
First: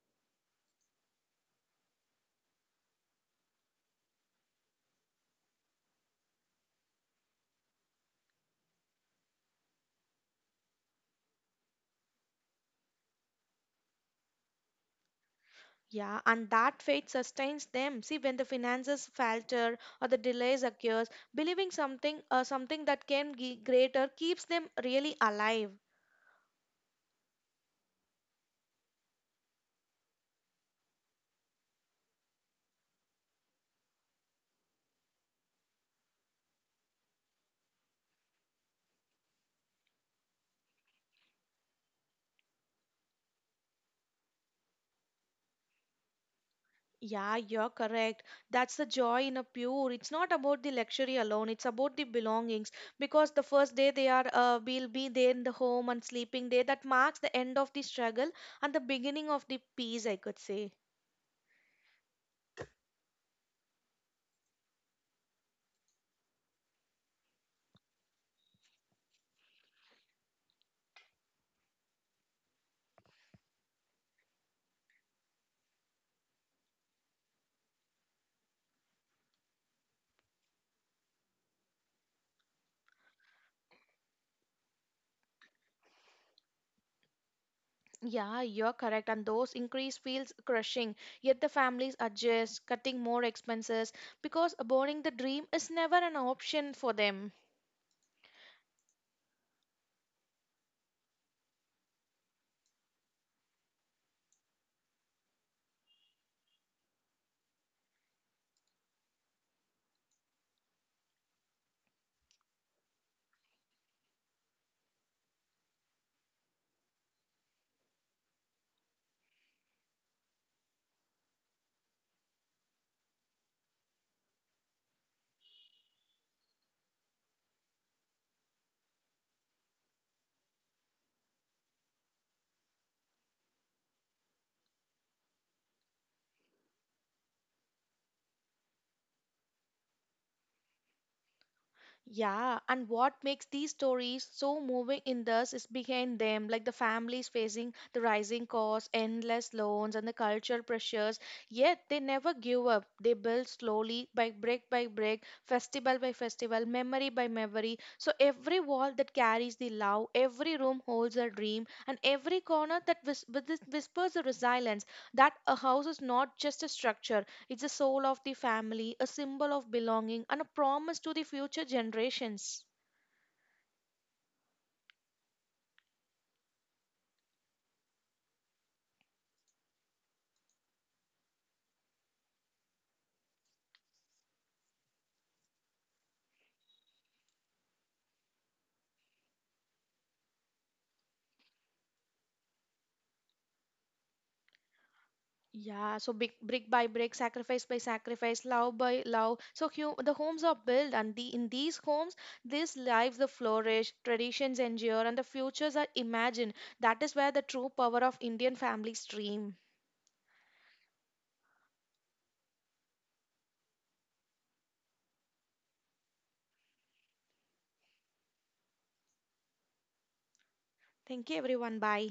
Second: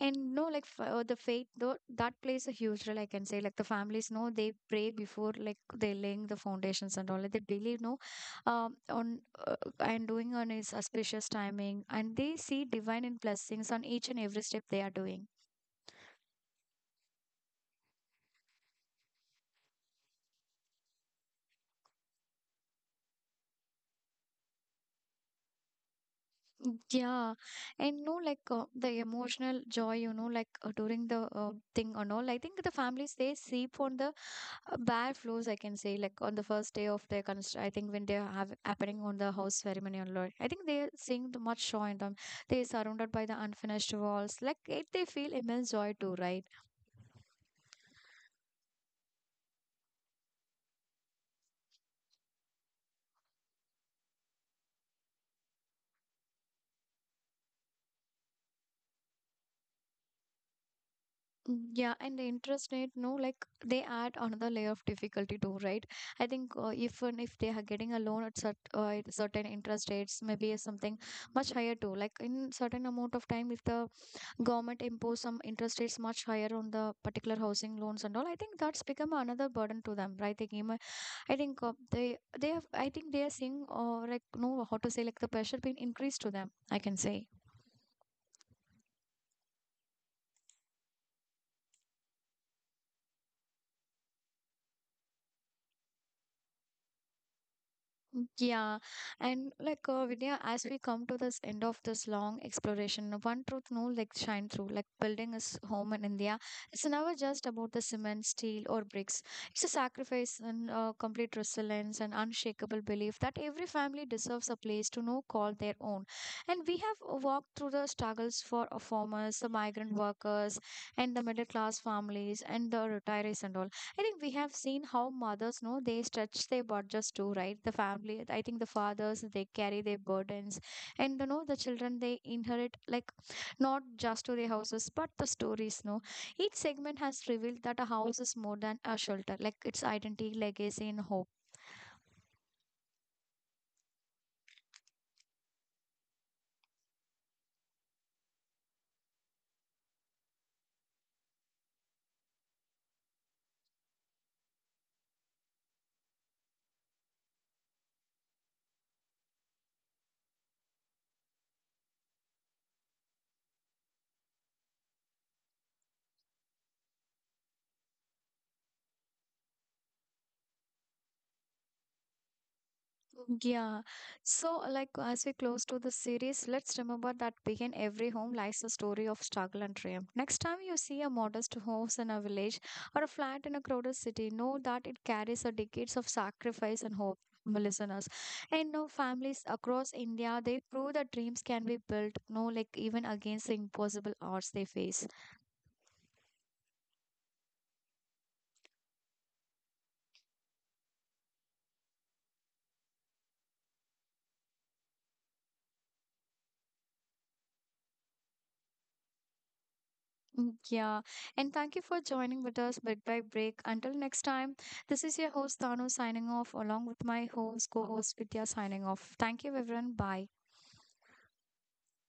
and no like f- uh, the faith though that plays a huge role. I can say like the families know they pray before like they laying the foundations and all like, they believe no um on uh, and doing on his auspicious timing, and they see divine in blessings on each and every step they are doing.
Yeah, and that faith sustains them. See, when the finances falter or the delays occurs, believing something, uh, something that can be greater, keeps them really alive.
Mm, yeah, and no like uh, the emotional joy, you know, like uh, during the uh, thing and all, I think the families they sleep on the uh, bad flows, I can say, like on the first day of their const, I think when they have happening on the house ceremony and lord, I think they sing the much joy in them. They surrounded by the unfinished walls like it, they feel immense joy too, right?
Yeah, you're correct. That's the joy in a pure. It's not about the luxury alone. It's about the belongings because the first day they are uh, will be there in the home and sleeping day that marks the end of the struggle and the beginning of the peace, I could say.
Mm, yeah, and the interest rate no like they add another layer of difficulty too, right? I think uh, if and if they are getting a loan at cert, uh, at certain interest rates, maybe something much higher too like in certain amount of time, if the government impose some interest rates much higher on the particular housing loans and all, I think that's become another burden to them, right? They came, uh, I think uh, they they have, I think they are seeing or like no how to say like the pressure being increased to them, I can say.
Yeah, you're correct. And those increase feels crushing. Yet the families adjust, cutting more expenses because aborting the dream is never an option for them.
Yeah, and like uh, Vidya, as we come to this end of this long exploration, one truth no like shine through. Like building his home in India, it's never just about the cement, steel, or bricks. It's a sacrifice and uh, complete resilience and unshakable belief that every family deserves a place to know call their own. And we have uh, walked through the struggles for uh, farmers, the migrant workers, and the middle class families, and the retirees and all. I think we have seen how mothers know they stretch their borders too, right? The family, I think the fathers they carry their burdens, and you know the children they inherit like not just to their houses but the stories. No, each segment has revealed that a house is more than a shelter, like its identity, legacy, and hope.
Yeah, and what makes these stories so moving in this is behind them, like the families facing the rising costs, endless loans, and the cultural pressures. Yet they never give up. They build slowly, by brick by brick, festival by festival, memory by memory. So every wall that carries the love, every room holds a dream, and every corner that whis- whis- whispers a resilience. That a house is not just a structure; it's the soul of the family, a symbol of belonging, and a promise to the future generations.
Yeah. So, like, as we close to the series, let's remember that behind every home lies a story of struggle and triumph. Next time you see a modest house in a village or a flat in a crowded city, know that it carries a decades of sacrifice and hope. My listeners and now families across India they prove that dreams can be built no like even against the impossible odds they face.
Yeah, so big, brick by brick, sacrifice by sacrifice, love by love. So hu- the homes are built, and the, in these homes, these lives the flourish, traditions endure, and the futures are imagined. That is where the true power of Indian families dream.
Mm, yeah, and thank you for joining with us bit by break. Until next time, this is your host Tanu signing off along with my host, co host Vidya signing off. Thank you, everyone. Bye.
Thank you, everyone. Bye.